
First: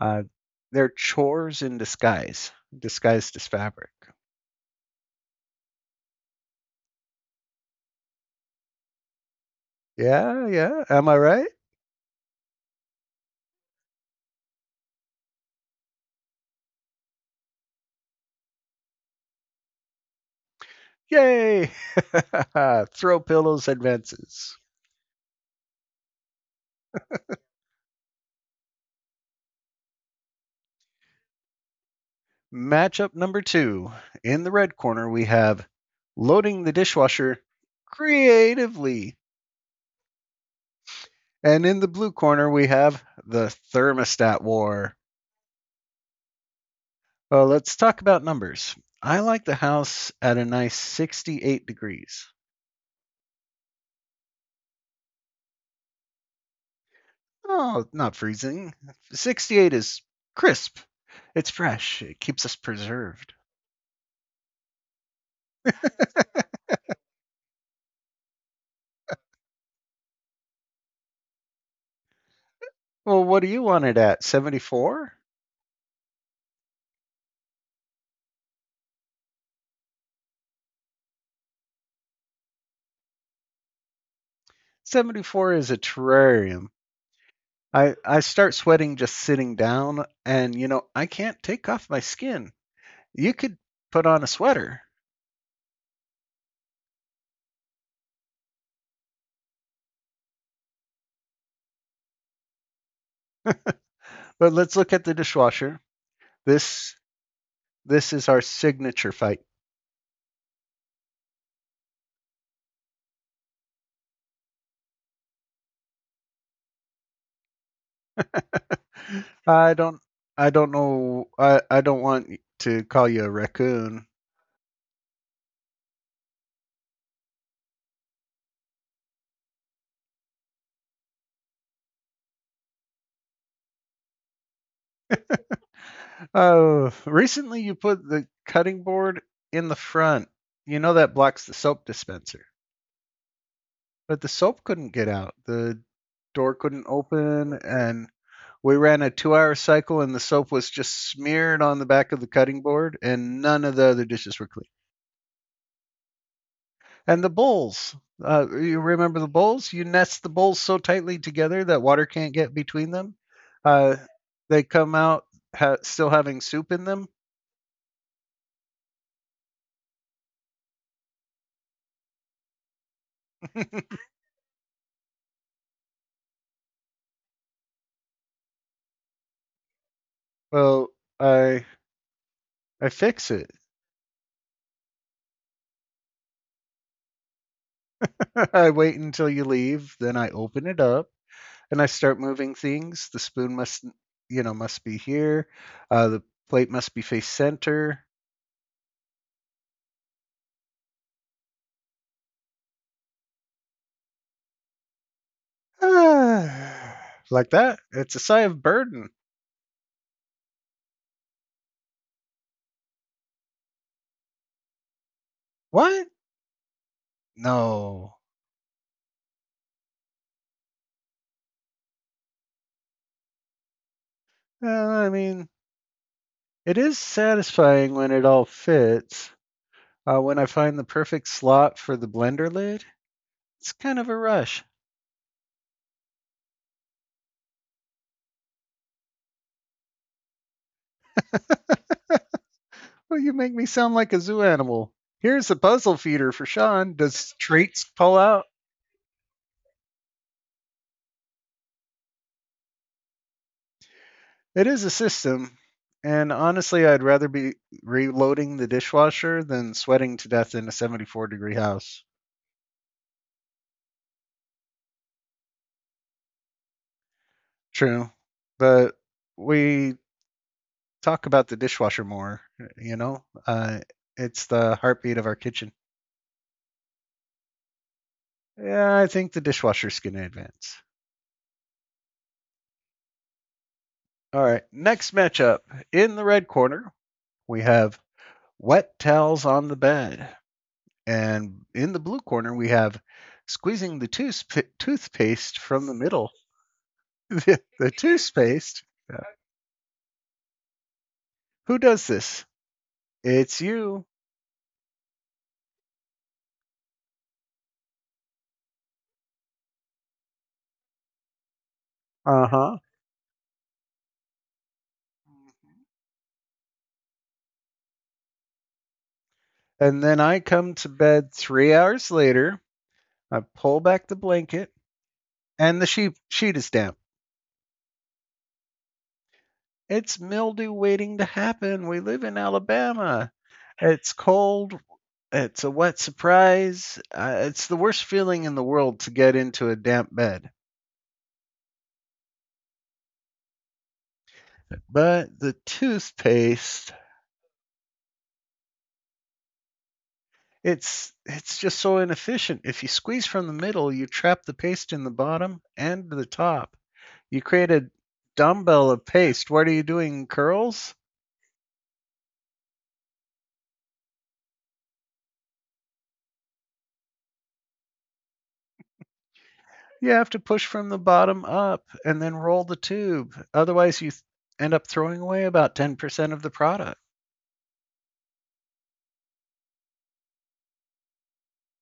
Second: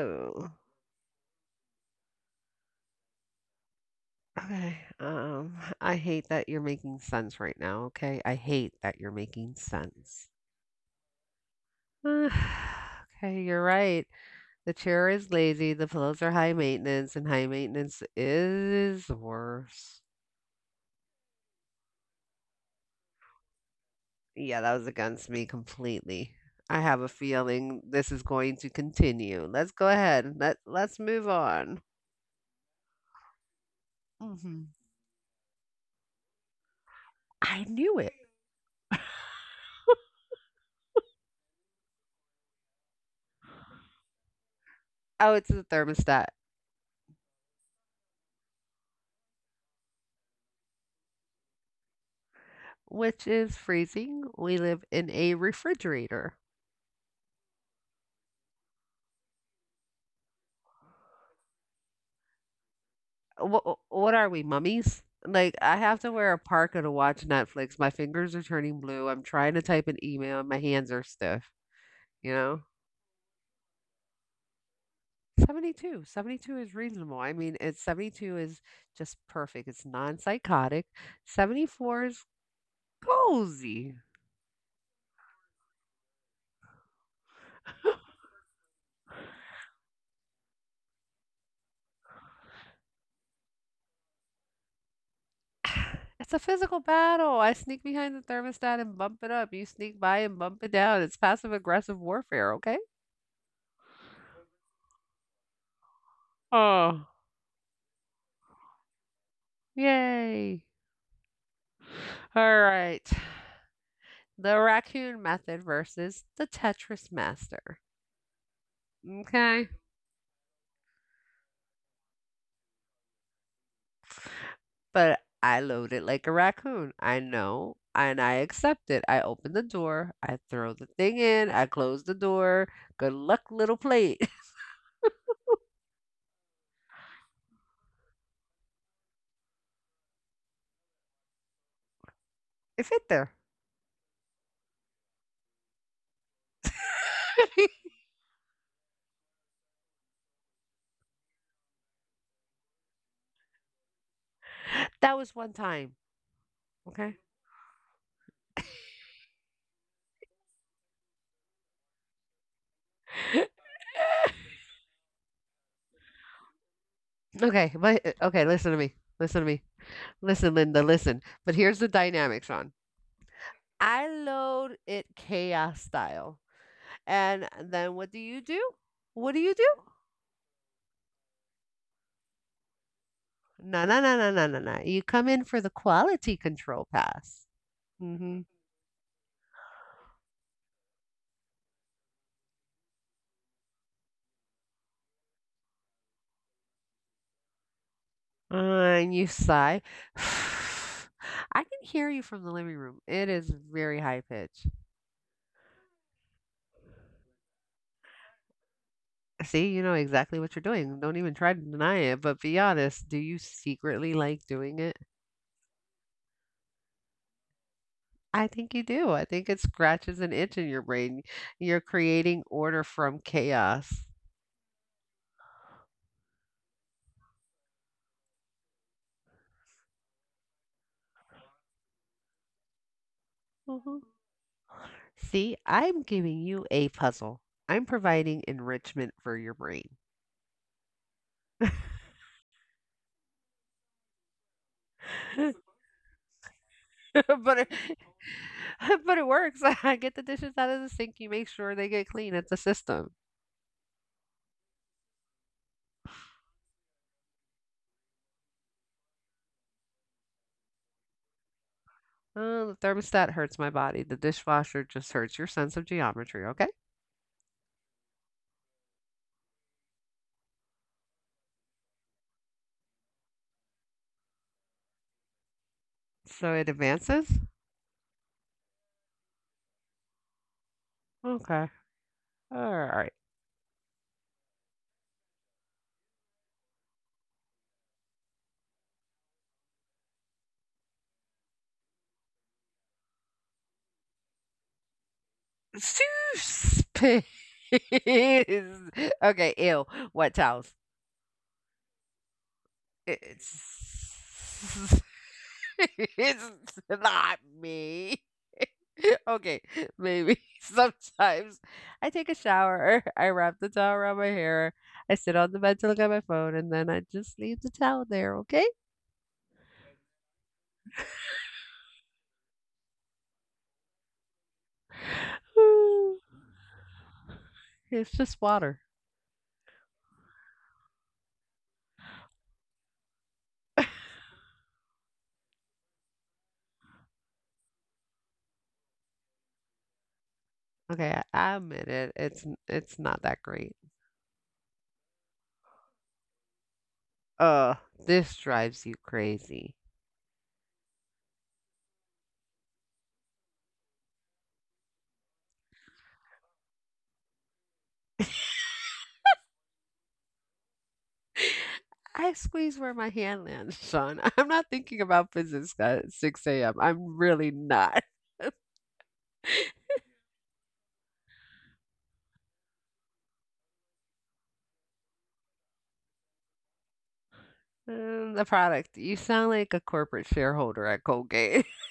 Speaker 1: Uh, they're chores in disguise, disguised as fabric.
Speaker 2: Okay. Um, I hate that you're making sense right now, okay? I hate that you're making sense.
Speaker 1: Yeah, yeah. Am I right?
Speaker 2: Uh, [SIGHS] okay, you're right. The chair is lazy, the pillows are high maintenance, and high maintenance is worse.
Speaker 1: Yay! [LAUGHS] Throw pillows advances.
Speaker 2: Yeah, that was against me completely. I have a feeling this is going to continue. Let's go ahead. Let let's move on.
Speaker 1: Matchup number two. In the
Speaker 2: Hmm.
Speaker 1: red corner, we have loading the dishwasher
Speaker 2: I knew it.
Speaker 1: creatively. And in the blue corner, we have the thermostat war.
Speaker 2: Oh, it's the thermostat.
Speaker 1: Uh, let's talk about numbers. I like the house at a nice sixty-eight degrees.
Speaker 2: Which is freezing. We live in a refrigerator.
Speaker 1: Oh, not freezing. sixty-eight is crisp. It's fresh. It keeps us preserved.
Speaker 2: What, what are we, mummies? Like, I have to wear a parka to watch Netflix. My fingers are turning blue. I'm trying to type an email and my hands are stiff, you know?
Speaker 1: Well, what do you want it at? seventy-four?
Speaker 2: seventy-two. seventy-two is reasonable. I mean, it's seventy-two is just perfect. It's non-psychotic. seventy-four is cozy. [SIGHS]
Speaker 1: seventy-four is a terrarium. I, I start sweating just sitting down, and you know, I can't take off my skin. You could put on a sweater.
Speaker 2: It's a physical battle. I sneak behind the thermostat and bump it up. You sneak by and bump it down. It's passive aggressive warfare, okay?
Speaker 1: But let's look at the dishwasher. This
Speaker 2: Oh.
Speaker 1: This is our signature fight.
Speaker 2: Yay. Alright. The raccoon method versus the Tetris master.
Speaker 1: [LAUGHS]
Speaker 2: Okay,
Speaker 1: I don't I don't know I, I don't want to call you a raccoon.
Speaker 2: but I load it like a raccoon. I know, and I accept it. I open the door, I throw the thing in, I close the door. Good luck, little plate. [LAUGHS]
Speaker 1: Oh, recently you put the cutting board in the front. You know that blocks the soap dispenser.
Speaker 2: It fit there. [LAUGHS]
Speaker 1: But the soap couldn't get out. The door couldn't open and we ran a two-hour cycle and the soap was just smeared on the back of the cutting board and none of the other dishes were clean.
Speaker 2: That was one time, okay?
Speaker 1: And the bowls. Uh, you remember the bowls? You nest the bowls so tightly together that water can't get between them.
Speaker 2: [LAUGHS]
Speaker 1: Uh, they come out ha- still having soup in them.
Speaker 2: Okay, but uh, okay, listen to me. Listen to me. Listen, Linda, listen. But here's the dynamic, Sean.
Speaker 1: [LAUGHS]
Speaker 2: I load it chaos style. And then what do you do? What do you do?
Speaker 1: Well, I I fix it.
Speaker 2: No, no, no, no, no, no, no, you come in for the quality control pass. Hmm.
Speaker 1: [LAUGHS] I wait until you leave, then I open it up and I start moving things. The spoon must you know must be here. Uh, the plate must be face center. [SIGHS]
Speaker 2: And you sigh. [SIGHS] I can hear you from the living room. It is very high pitch.
Speaker 1: Ah, like that. It's a sigh of burden.
Speaker 2: See, you know exactly what you're doing. Don't even try to deny it, but be honest. Do you secretly like doing it?
Speaker 1: What? No.
Speaker 2: I think you do. I think it scratches an itch in your brain. You're creating order from chaos.
Speaker 1: Uh, I mean, It is satisfying when it all fits. Uh, when I find the perfect slot for the blender lid, it's kind
Speaker 2: Mhm.
Speaker 1: of a rush.
Speaker 2: See, I'm giving you a puzzle. I'm providing enrichment for your brain. [LAUGHS] but
Speaker 1: [LAUGHS] Well, you make me sound like a zoo animal. Here's
Speaker 2: it,
Speaker 1: the puzzle feeder for Sean. Does traits
Speaker 2: [LAUGHS]
Speaker 1: pull out?
Speaker 2: but it works. [LAUGHS] I get the dishes out of the sink. You make sure they get clean. It's a system.
Speaker 1: It is a system. And honestly, I'd rather be reloading the dishwasher than sweating to death in a seventy-four degree house.
Speaker 2: Oh, the thermostat hurts my body. The dishwasher just hurts your sense of geometry. Okay.
Speaker 1: True. But we talk about the dishwasher more, you know? Uh, it's the heartbeat of our kitchen.
Speaker 2: So it advances.
Speaker 1: Yeah, I think the dishwasher's going to advance.
Speaker 2: Okay. All right.
Speaker 1: All right, next matchup. In the red corner, we have wet towels on the bed. And in the blue corner, we have squeezing the toothp- toothpaste from the middle.
Speaker 2: Space.
Speaker 1: [LAUGHS]
Speaker 2: [LAUGHS]
Speaker 1: the the toothpaste. Yeah.
Speaker 2: Okay. Ew. What towels?
Speaker 1: Who does this? It's you.
Speaker 2: It's [LAUGHS] it's not me. [LAUGHS] Okay, maybe [LAUGHS] sometimes I take a
Speaker 1: Uh huh.
Speaker 2: shower, [LAUGHS] I wrap the towel around my hair, I sit on the bed to look at my phone, and then I just leave the towel there, okay? [LAUGHS]
Speaker 1: And then I come to bed three hours later. I pull back the blanket, and the sheet
Speaker 2: [SIGHS]
Speaker 1: sheet is damp.
Speaker 2: It's just water.
Speaker 1: It's mildew waiting to happen. We live in Alabama. It's cold. It's a wet surprise. Uh, it's the worst feeling in the world to get into a damp bed.
Speaker 2: Okay, I I admit it. It's n- it's not that great.
Speaker 1: But the toothpaste,
Speaker 2: Uh, this drives you crazy.
Speaker 1: it's it's just so inefficient. If you squeeze from the middle, you trap the paste in the bottom and the top. You create a dumbbell of paste. What are you doing? Curls?
Speaker 2: I squeeze where my hand lands, Sean. [LAUGHS] I'm not thinking about business at six a m. I'm really not. [LAUGHS]
Speaker 1: You have to push from the bottom up and then roll the tube. Otherwise, you th- end up throwing away about ten percent of the product.
Speaker 2: Mm, the product. You sound like a corporate shareholder at Colgate. [LAUGHS]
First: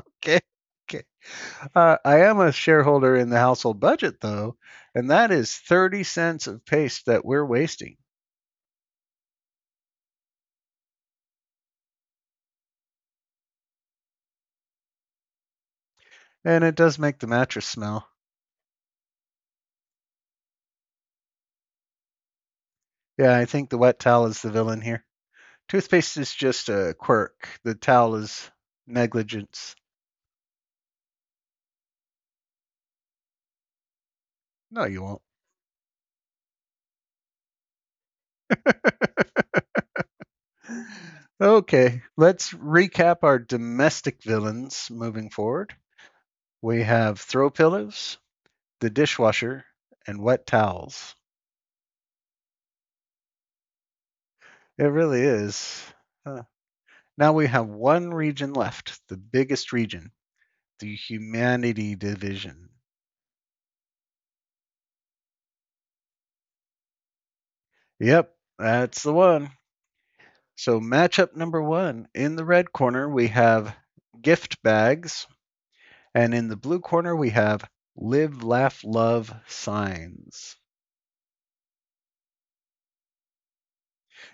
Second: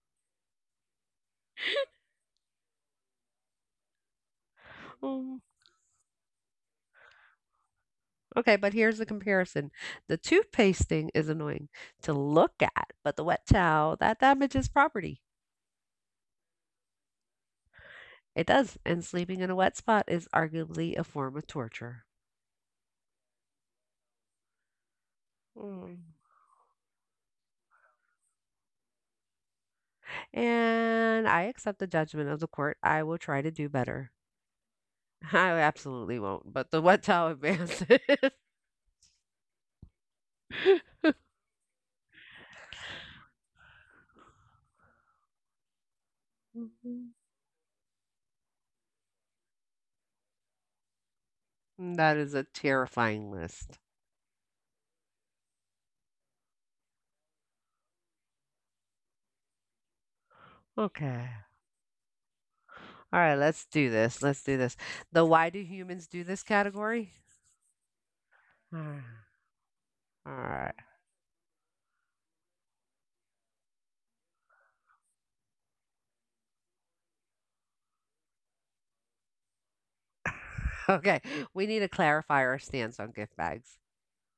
Speaker 1: Okay. Okay. Uh, I am a shareholder in the household budget, though, and that
Speaker 2: Mm,
Speaker 1: is thirty cents of paste that we're wasting.
Speaker 2: okay, but here's the comparison. The toothpaste thing is annoying to look at, but the wet towel, that damages property.
Speaker 1: And it does make the mattress smell.
Speaker 2: It does. And sleeping in a wet spot is arguably a form of torture.
Speaker 1: Yeah, I think the wet towel is the villain here.
Speaker 2: Mm.
Speaker 1: Toothpaste is just a quirk, the towel is negligence.
Speaker 2: And I accept the judgment of the court. I will try to do better.
Speaker 1: No, you won't.
Speaker 2: I absolutely won't, but the what Tower Bands. [LAUGHS]
Speaker 1: Okay, let's recap our domestic villains moving forward. We
Speaker 2: Mhm.
Speaker 1: have throw pillows, the dishwasher, and wet towels.
Speaker 2: That is a terrifying list.
Speaker 1: It really is. Huh. Now we have one region left, the biggest region, the
Speaker 2: Okay.
Speaker 1: humanity division.
Speaker 2: All right, let's do this. Let's do this. The why do humans do this category?
Speaker 1: Yep, that's the
Speaker 2: Ah,
Speaker 1: one.
Speaker 2: All right.
Speaker 1: So, matchup number one in the red corner, we have gift bags, and in the blue corner, we have live, laugh, love signs.
Speaker 2: [LAUGHS] Okay. We need to clarify our stance on gift bags.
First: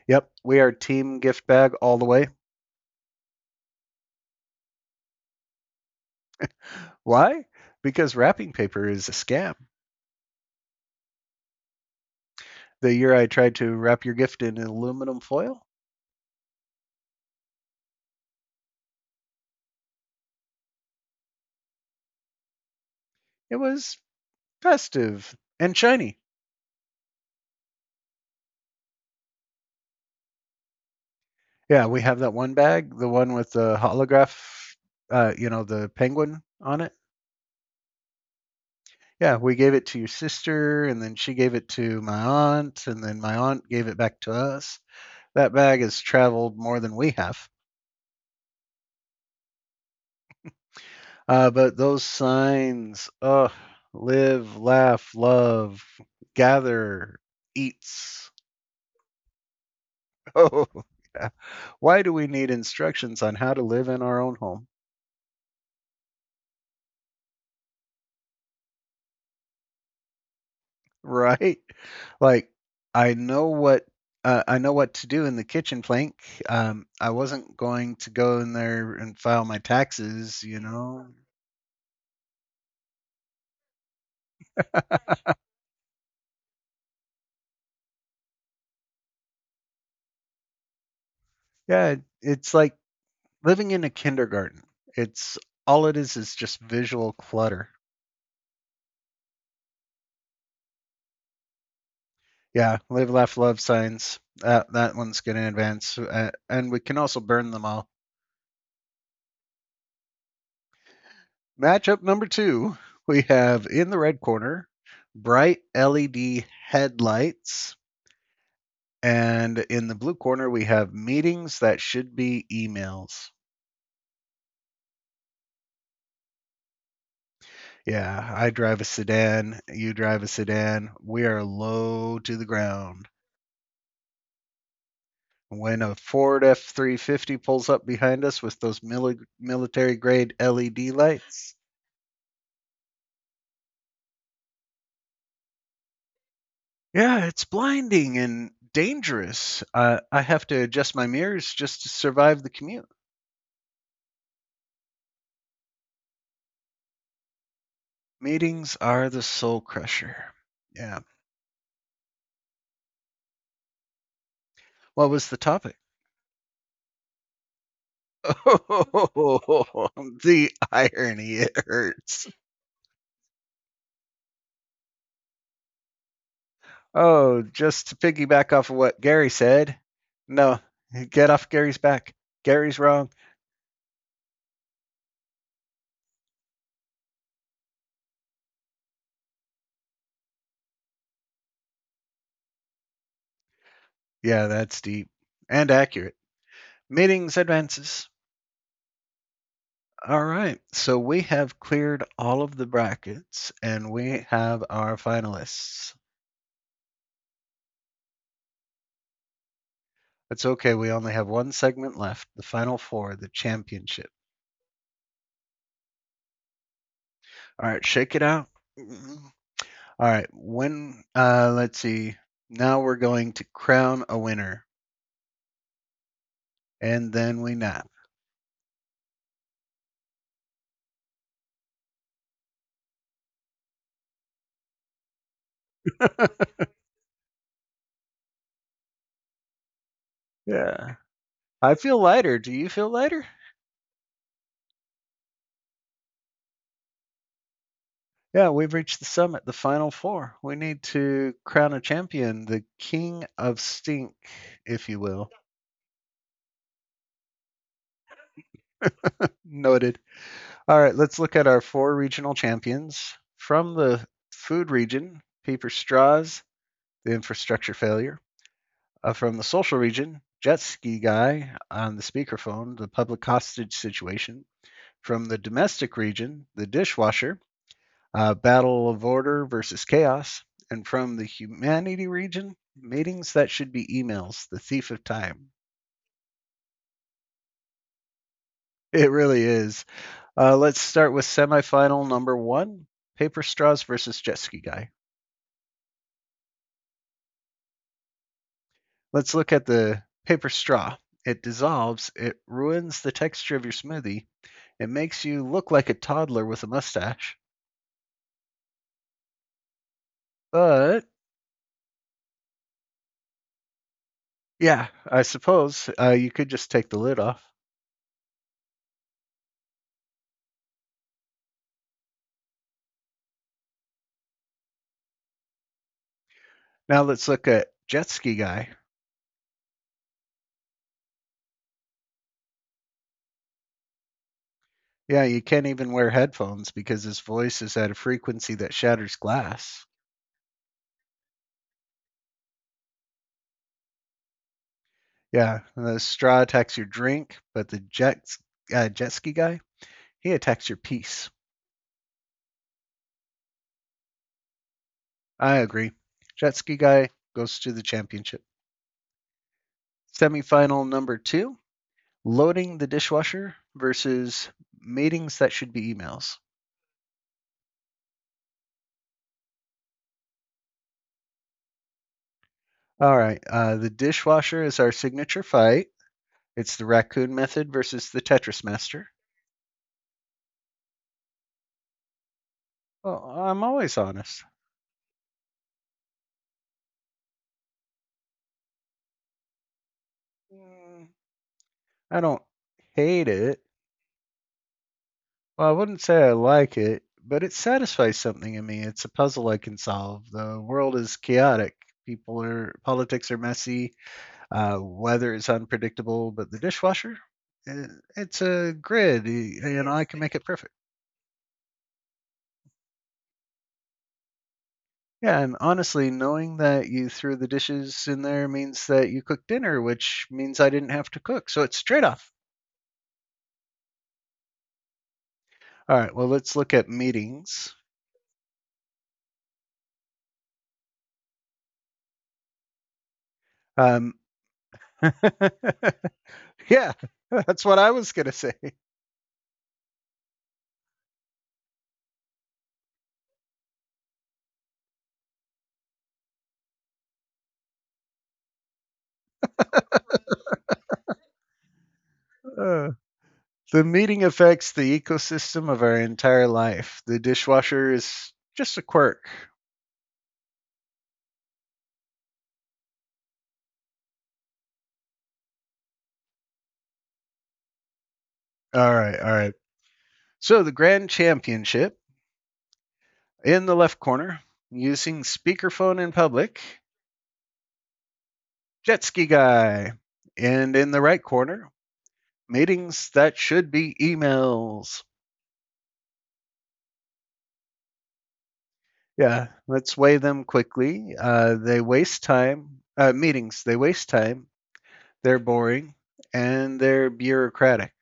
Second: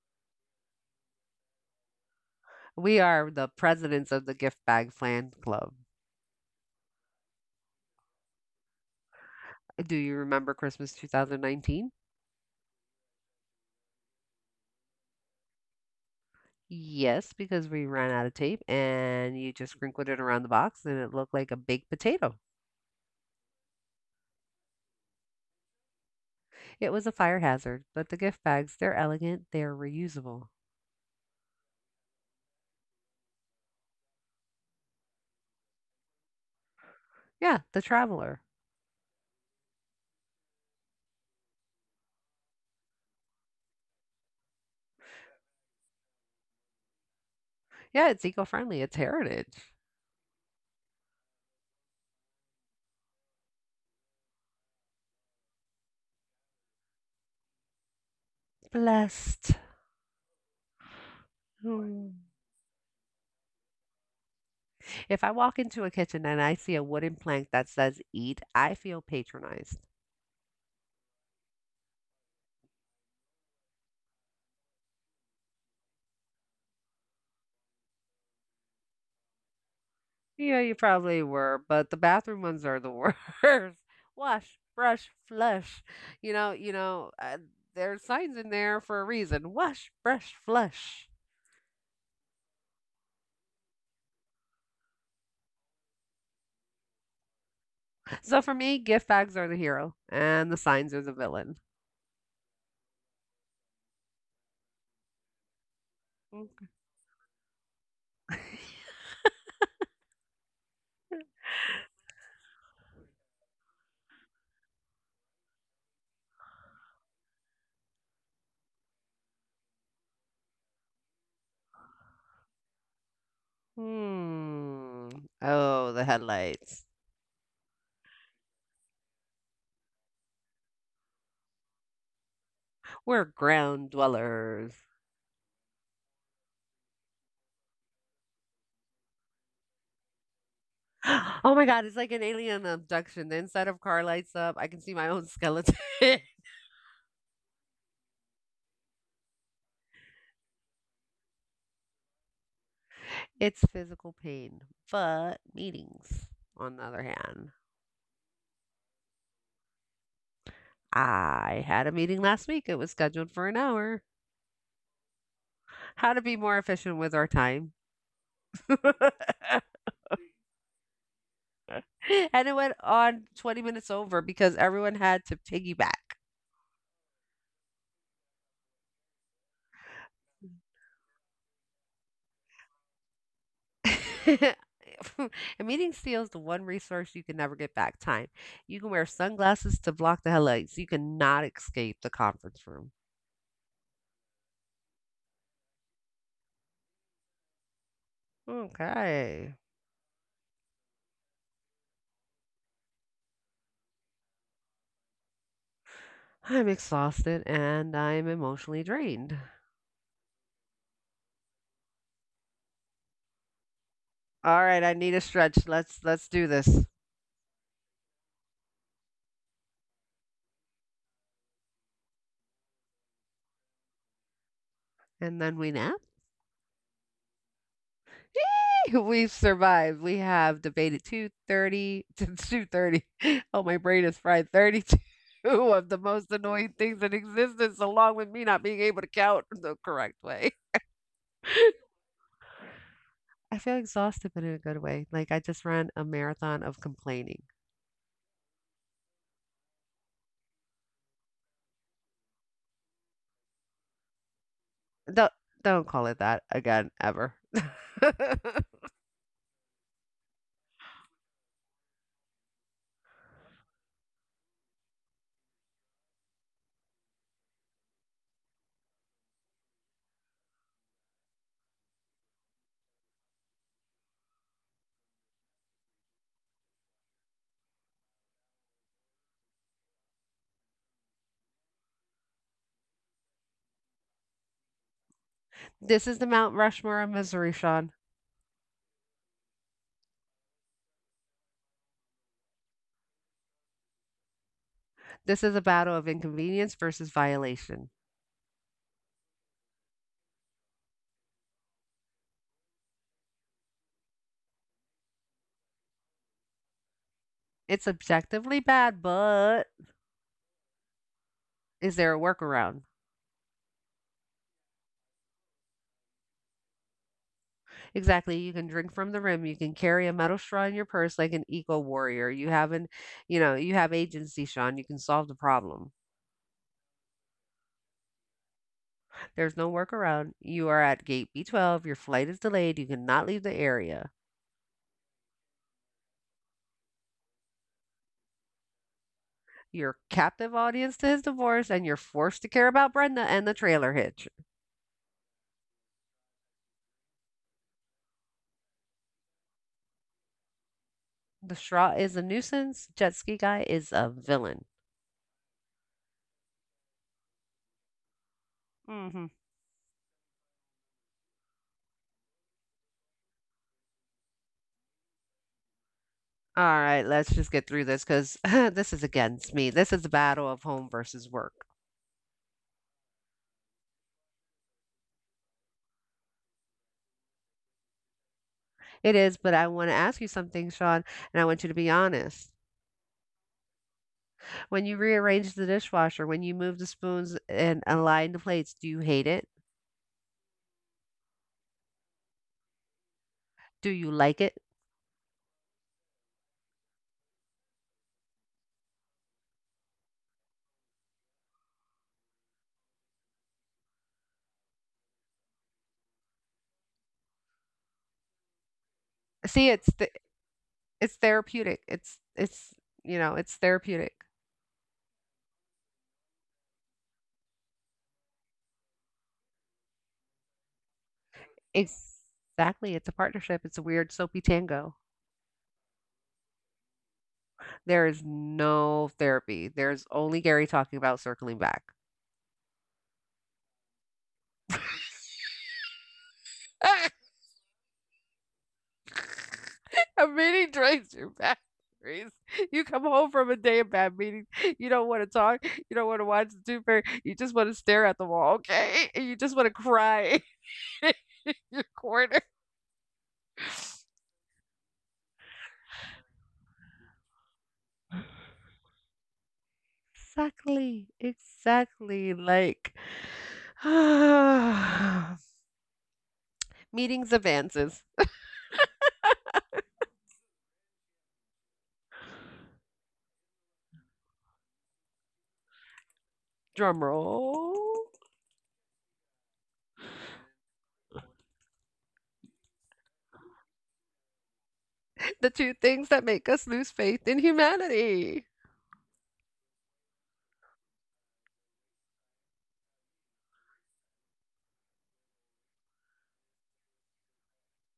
Speaker 1: Yep, we are team gift bag all the way.
Speaker 2: We are the presidents of the Gift Bag Fan Club.
Speaker 1: Why? Because wrapping paper is a scam.
Speaker 2: Do you remember Christmas two thousand nineteen?
Speaker 1: The year I tried to wrap your gift in aluminum foil.
Speaker 2: Yes, because we ran out of tape and you just sprinkled it around the box and it looked like a baked potato.
Speaker 1: It was festive and shiny.
Speaker 2: It was a fire hazard, but the gift bags, they're elegant, they're reusable.
Speaker 1: Yeah, we have that one bag, the one with the holograph, uh, you know, the penguin on it.
Speaker 2: Yeah, the traveler.
Speaker 1: Yeah, we gave it to your sister, and then she gave it to my aunt, and then my aunt gave it back to us. That bag has traveled more than we have.
Speaker 2: Yeah, it's eco friendly, it's heritage.
Speaker 1: Uh, but those signs, oh, live, laugh, love, gather, eats,
Speaker 2: Blessed.
Speaker 1: [LAUGHS] oh, yeah. Why
Speaker 2: Mm.
Speaker 1: do we need instructions on how to live in our own home? [LAUGHS]
Speaker 2: If I walk into a kitchen and I see a wooden plank that says eat, I feel patronized.
Speaker 1: Right? Like I know what uh, I know what to do in the kitchen plank. Um, I wasn't going to go in there and file my taxes, you
Speaker 2: Yeah, you
Speaker 1: know.
Speaker 2: probably were, but the bathroom ones are the worst. [LAUGHS] Wash, brush, flush. You know, you know, uh, there's signs in there for a reason. Wash, brush, flush.
Speaker 1: Yeah, it's like living in a kindergarten. It's all it is is just visual clutter.
Speaker 2: So for me, gift bags are the hero and the signs are the villain.
Speaker 1: Yeah, live, laugh, love signs. That that one's going to advance, uh, and we can also burn them all. Matchup number two, we have in the red corner, bright L E D headlights. And in the blue corner, we have meetings that should be emails.
Speaker 2: Hmm. Oh, the headlights.
Speaker 1: Yeah, I drive a sedan, you drive a sedan. We are low to the ground.
Speaker 2: We're ground dwellers.
Speaker 1: When a Ford F three fifty pulls up behind us with those mili- military grade L E D
Speaker 2: [GASPS]
Speaker 1: lights,
Speaker 2: Oh my god, it's like an alien abduction. The inside of car lights up. I can see my own skeleton. [LAUGHS]
Speaker 1: yeah, it's blinding and dangerous. Uh, I have to adjust my mirrors just to survive the commute.
Speaker 2: It's physical pain. But meetings, on the other hand.
Speaker 1: Meetings are the soul crusher. Yeah.
Speaker 2: I had a meeting last week. It was scheduled for an hour.
Speaker 1: What was the topic?
Speaker 2: How to be more efficient with our time. [LAUGHS] And
Speaker 1: Oh, [LAUGHS] the irony. It hurts.
Speaker 2: it went on twenty minutes over because everyone had to piggyback.
Speaker 1: Oh, just to piggyback off of what Gary said. No, get off Gary's back. Gary's wrong.
Speaker 2: [LAUGHS] A meeting steals the one resource you can never get back, time. You can wear sunglasses to block the headlights. You cannot escape the conference room.
Speaker 1: Yeah, that's deep and accurate. Meetings advances.
Speaker 2: Okay.
Speaker 1: All right. So we have cleared all of the brackets and we have our finalists.
Speaker 2: I'm exhausted and I'm emotionally drained.
Speaker 1: It's okay. We only have one segment left, the final four, the championship.
Speaker 2: All right, I need a stretch. Let's let's do this.
Speaker 1: All right, shake it out. Mm. All right, when uh let's see. Now we're going to crown a winner
Speaker 2: And then we nap.
Speaker 1: and then we nap.
Speaker 2: [LAUGHS] We've survived. We have debated two thirty to two thirty. [LAUGHS] Oh, my brain is fried. thirty-two [LAUGHS] of the most
Speaker 1: [LAUGHS]
Speaker 2: annoying things in existence, along with me not being able to count the correct way.
Speaker 1: Yeah. I feel lighter. Do you feel lighter?
Speaker 2: I feel exhausted, but in a good way. Like I just ran a marathon of complaining.
Speaker 1: Yeah, we've reached the summit, the final four. We need to crown a champion, the king of stink, if you will.
Speaker 2: Don't don't call it that again ever. [LAUGHS]
Speaker 1: Noted. All right, let's look at our four regional champions. From the food region, paper straws, the infrastructure failure. Uh, from the social region, jet ski guy on the speakerphone, the public hostage situation. From the domestic region, the dishwasher, uh, battle of order versus chaos. And from the humanity region, meetings that should be emails, the thief of time.
Speaker 2: This is the Mount Rushmore of misery, Sean.
Speaker 1: It really is. Uh, let's start with semifinal number one, paper straws versus jet ski guy.
Speaker 2: This is a battle of inconvenience versus violation.
Speaker 1: Let's look at the paper straw. It dissolves, it ruins the texture of your smoothie. It makes you look like a toddler with a mustache.
Speaker 2: It's objectively bad, but
Speaker 1: But
Speaker 2: is there a workaround?
Speaker 1: yeah, I suppose uh, you could just take the lid off.
Speaker 2: Exactly. You can drink from the rim. You can carry a metal straw in your purse like an eco warrior. You have an, you know, you have agency, Sean. You can solve the problem.
Speaker 1: Now let's look at Jet Ski Guy.
Speaker 2: There's no workaround. You are at gate B twelve. Your flight is delayed. You cannot leave the area.
Speaker 1: Yeah, you can't even wear headphones because his voice is at a frequency that shatters glass.
Speaker 2: Your captive audience to his divorce, and you're forced to care about Brenda and the trailer hitch.
Speaker 1: Yeah, the straw attacks your drink, but the jet, uh, jet ski guy, he attacks your piece.
Speaker 2: The straw is a nuisance. Jet ski guy is a villain.
Speaker 1: I agree. Jet ski guy goes to the championship.
Speaker 2: Mm-hmm.
Speaker 1: Semifinal number two, loading the dishwasher versus meetings that should be emails.
Speaker 2: All right, let's just get through this because [LAUGHS] this is against me. This is the battle of home versus work.
Speaker 1: All right. Uh, the dishwasher is our signature fight. It's the raccoon method versus the Tetris master.
Speaker 2: It is, but I want to ask you something, Sean, and I want you to be honest.
Speaker 1: Well, I'm always honest.
Speaker 2: When you rearrange the dishwasher, when you move the spoons and align the plates, do you hate it?
Speaker 1: Mm, I don't hate it.
Speaker 2: Do you like it?
Speaker 1: Well, I wouldn't say I like it, but it satisfies something in me. It's a puzzle I can solve. The world is chaotic. People are politics are messy. Uh, weather is unpredictable, but the dishwasher, eh, it's a grid, y-
Speaker 2: See,
Speaker 1: and
Speaker 2: it's
Speaker 1: I
Speaker 2: the,
Speaker 1: can make it perfect.
Speaker 2: It's therapeutic. It's it's, you know, it's therapeutic.
Speaker 1: Yeah, and honestly, knowing that you threw the dishes in there means that you cooked dinner, which means I didn't have to cook. So it's trade off.
Speaker 2: Exactly, it's a partnership. It's a weird soapy tango.
Speaker 1: All right, well, let's look at meetings.
Speaker 2: There is no therapy. There's only Gary talking about circling back.
Speaker 1: Um, [LAUGHS] yeah,
Speaker 2: [LAUGHS]
Speaker 1: that's what I was going to say.
Speaker 2: A meeting drains your batteries. You come home from a day of bad meetings. You don't want to talk. You don't want to watch the Tooth Fairy. You just want to stare at the wall, okay? And you just want to cry [LAUGHS] in your corner.
Speaker 1: Uh, the meeting affects the ecosystem of our entire life. The dishwasher is just a quirk.
Speaker 2: Exactly, exactly. Like, [SIGHS] meetings advances.
Speaker 1: All right, all right. So the grand championship, in the left corner, using speakerphone in public,
Speaker 2: Drum roll. [LAUGHS]
Speaker 1: jet ski guy. And in the right corner, meetings that should be emails.
Speaker 2: The two things that make us lose faith in humanity.
Speaker 1: Yeah, let's weigh them quickly. Uh, they waste time. Uh, meetings, they waste time. They're boring and they're bureaucratic.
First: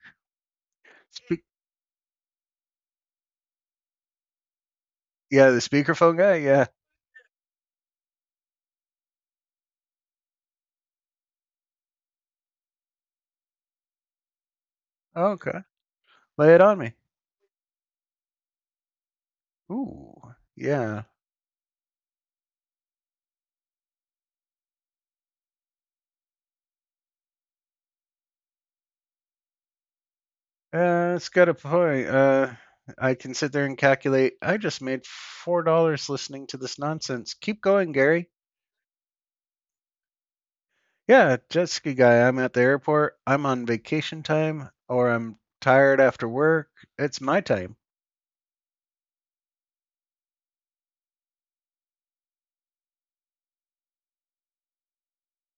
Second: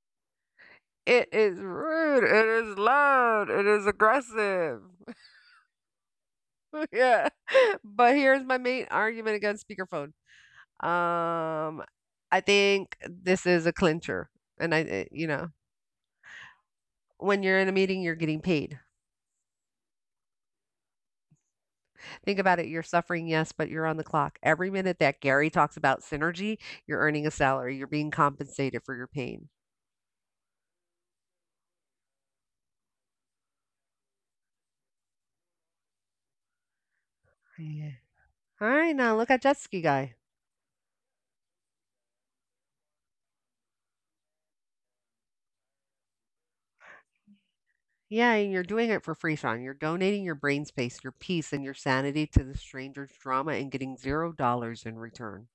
Speaker 2: It
Speaker 1: Spe-
Speaker 2: is rude. It is loud. It is aggressive.
Speaker 1: yeah, the speakerphone guy. Yeah.
Speaker 2: [LAUGHS] Yeah. But here's my main argument against speakerphone. Um, I think this is a clincher. And I, I- you
Speaker 1: Oh,
Speaker 2: know,
Speaker 1: okay. Lay it on me.
Speaker 2: when you're in a meeting, you're getting paid.
Speaker 1: Ooh. Yeah.
Speaker 2: Think about it. You're suffering, yes, but you're on the clock. Every minute that Gary talks about synergy, you're earning a salary. You're being compensated for your pain.
Speaker 1: Uh, it's got a point. Uh, I can sit there and calculate. I just made four dollars listening to this nonsense. Keep going,
Speaker 2: Yeah.
Speaker 1: Gary.
Speaker 2: All right, now look at jet ski guy.
Speaker 1: Yeah, jet ski guy. I'm at the airport. I'm on vacation time or I'm tired after work. It's my time.
Speaker 2: Yeah, and you're doing it for free, Sean. You're donating your brain space, your peace, and your sanity to the stranger's drama and getting zero dollars in return.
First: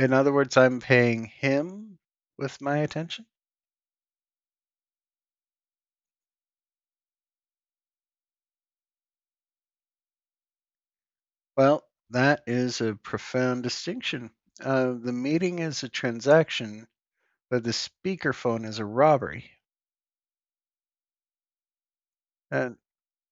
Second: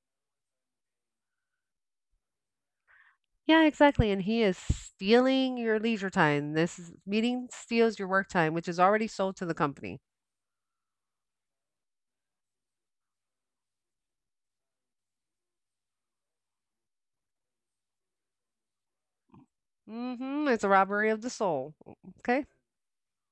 Speaker 1: In other words, I'm paying him with my attention.
Speaker 2: Yeah, exactly. And he is stealing your leisure time. This is, meeting steals your work time, which is already sold to the company.
Speaker 1: Well, that is a profound distinction. Uh, the meeting is a transaction, but the speakerphone is a robbery.
Speaker 2: Mm-hmm. It's a robbery of the soul. Okay.
Speaker 1: And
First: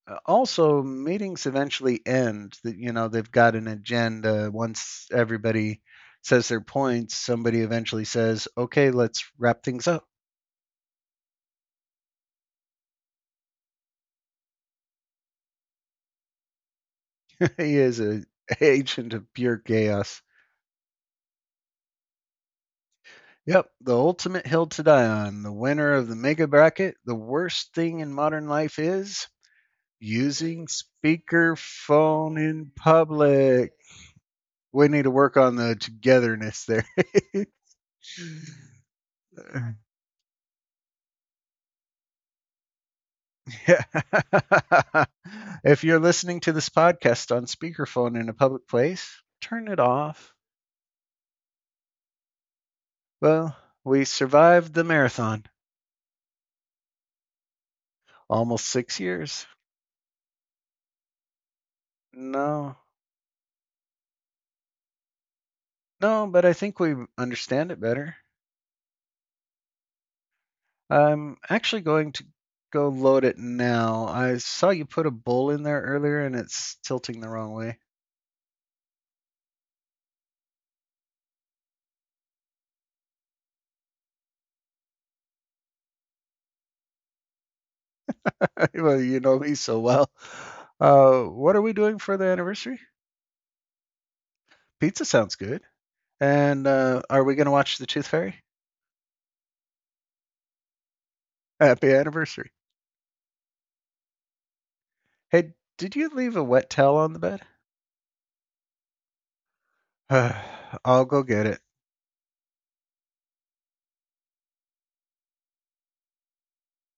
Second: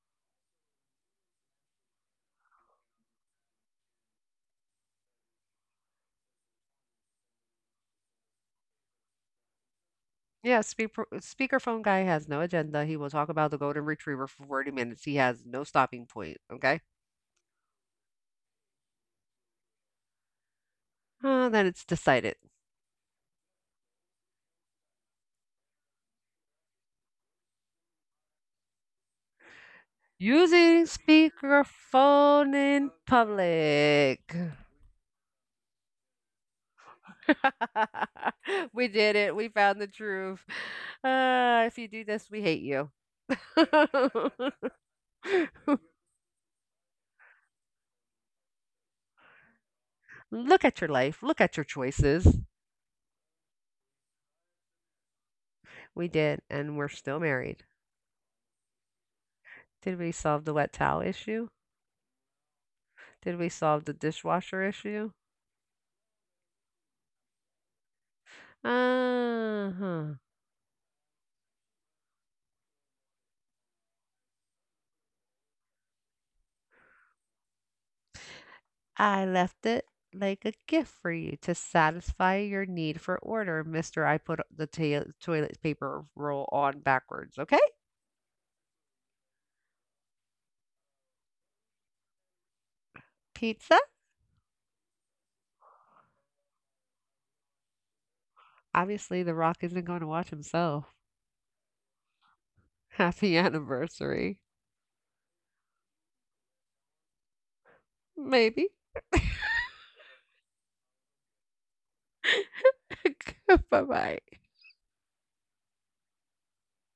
Speaker 1: uh, also, meetings eventually end. That you know they've got an agenda. Once everybody says their points, somebody eventually says, "Okay, let's wrap things up."
Speaker 2: Yeah, speaker, speakerphone guy has no agenda. He will talk about the golden retriever for forty minutes. He has no stopping point. Okay.
Speaker 1: He is an [LAUGHS] agent of pure chaos.
Speaker 2: Uh, then it's decided.
Speaker 1: Yep, the ultimate hill to die on, the winner of the mega bracket. The worst thing in modern life is using
Speaker 2: Using
Speaker 1: speakerphone
Speaker 2: speakerphone
Speaker 1: in
Speaker 2: in
Speaker 1: public.
Speaker 2: public.
Speaker 1: We need to work on the togetherness there.
Speaker 2: [LAUGHS] We
Speaker 1: [LAUGHS]
Speaker 2: did it. We found the truth. Uh, if you do this, we hate you.
Speaker 1: Yeah.
Speaker 2: [LAUGHS]
Speaker 1: [LAUGHS] If you're listening to this podcast on speakerphone in a public place, turn it off.
Speaker 2: Look at your life. Look at your choices.
Speaker 1: Well, we survived the marathon.
Speaker 2: We did, and we're still married.
Speaker 1: Almost six years.
Speaker 2: Did we solve the wet towel issue?
Speaker 1: No.
Speaker 2: Did we solve the dishwasher issue?
Speaker 1: No, but I think we understand it better.
Speaker 2: Uh huh.
Speaker 1: I'm actually going to go load it now. I saw you put a bowl in there earlier and it's tilting the wrong way.
Speaker 2: I left it like a gift for you to satisfy your need for order, mister I put the ta- toilet paper roll on backwards, okay?
Speaker 1: [LAUGHS] Well, you know me so well. Uh, what are we doing for the anniversary?
Speaker 2: Pizza?
Speaker 1: Pizza sounds good. And uh, are we going to watch The Tooth Fairy?
Speaker 2: Obviously, The Rock isn't going to watch himself.
Speaker 1: [LAUGHS] Happy anniversary.
Speaker 2: [LAUGHS] Happy anniversary.
Speaker 1: Hey, did you leave a wet towel on the bed?
Speaker 2: Maybe.
Speaker 1: [SIGHS] I'll go get it.
Speaker 2: [LAUGHS] Bye bye.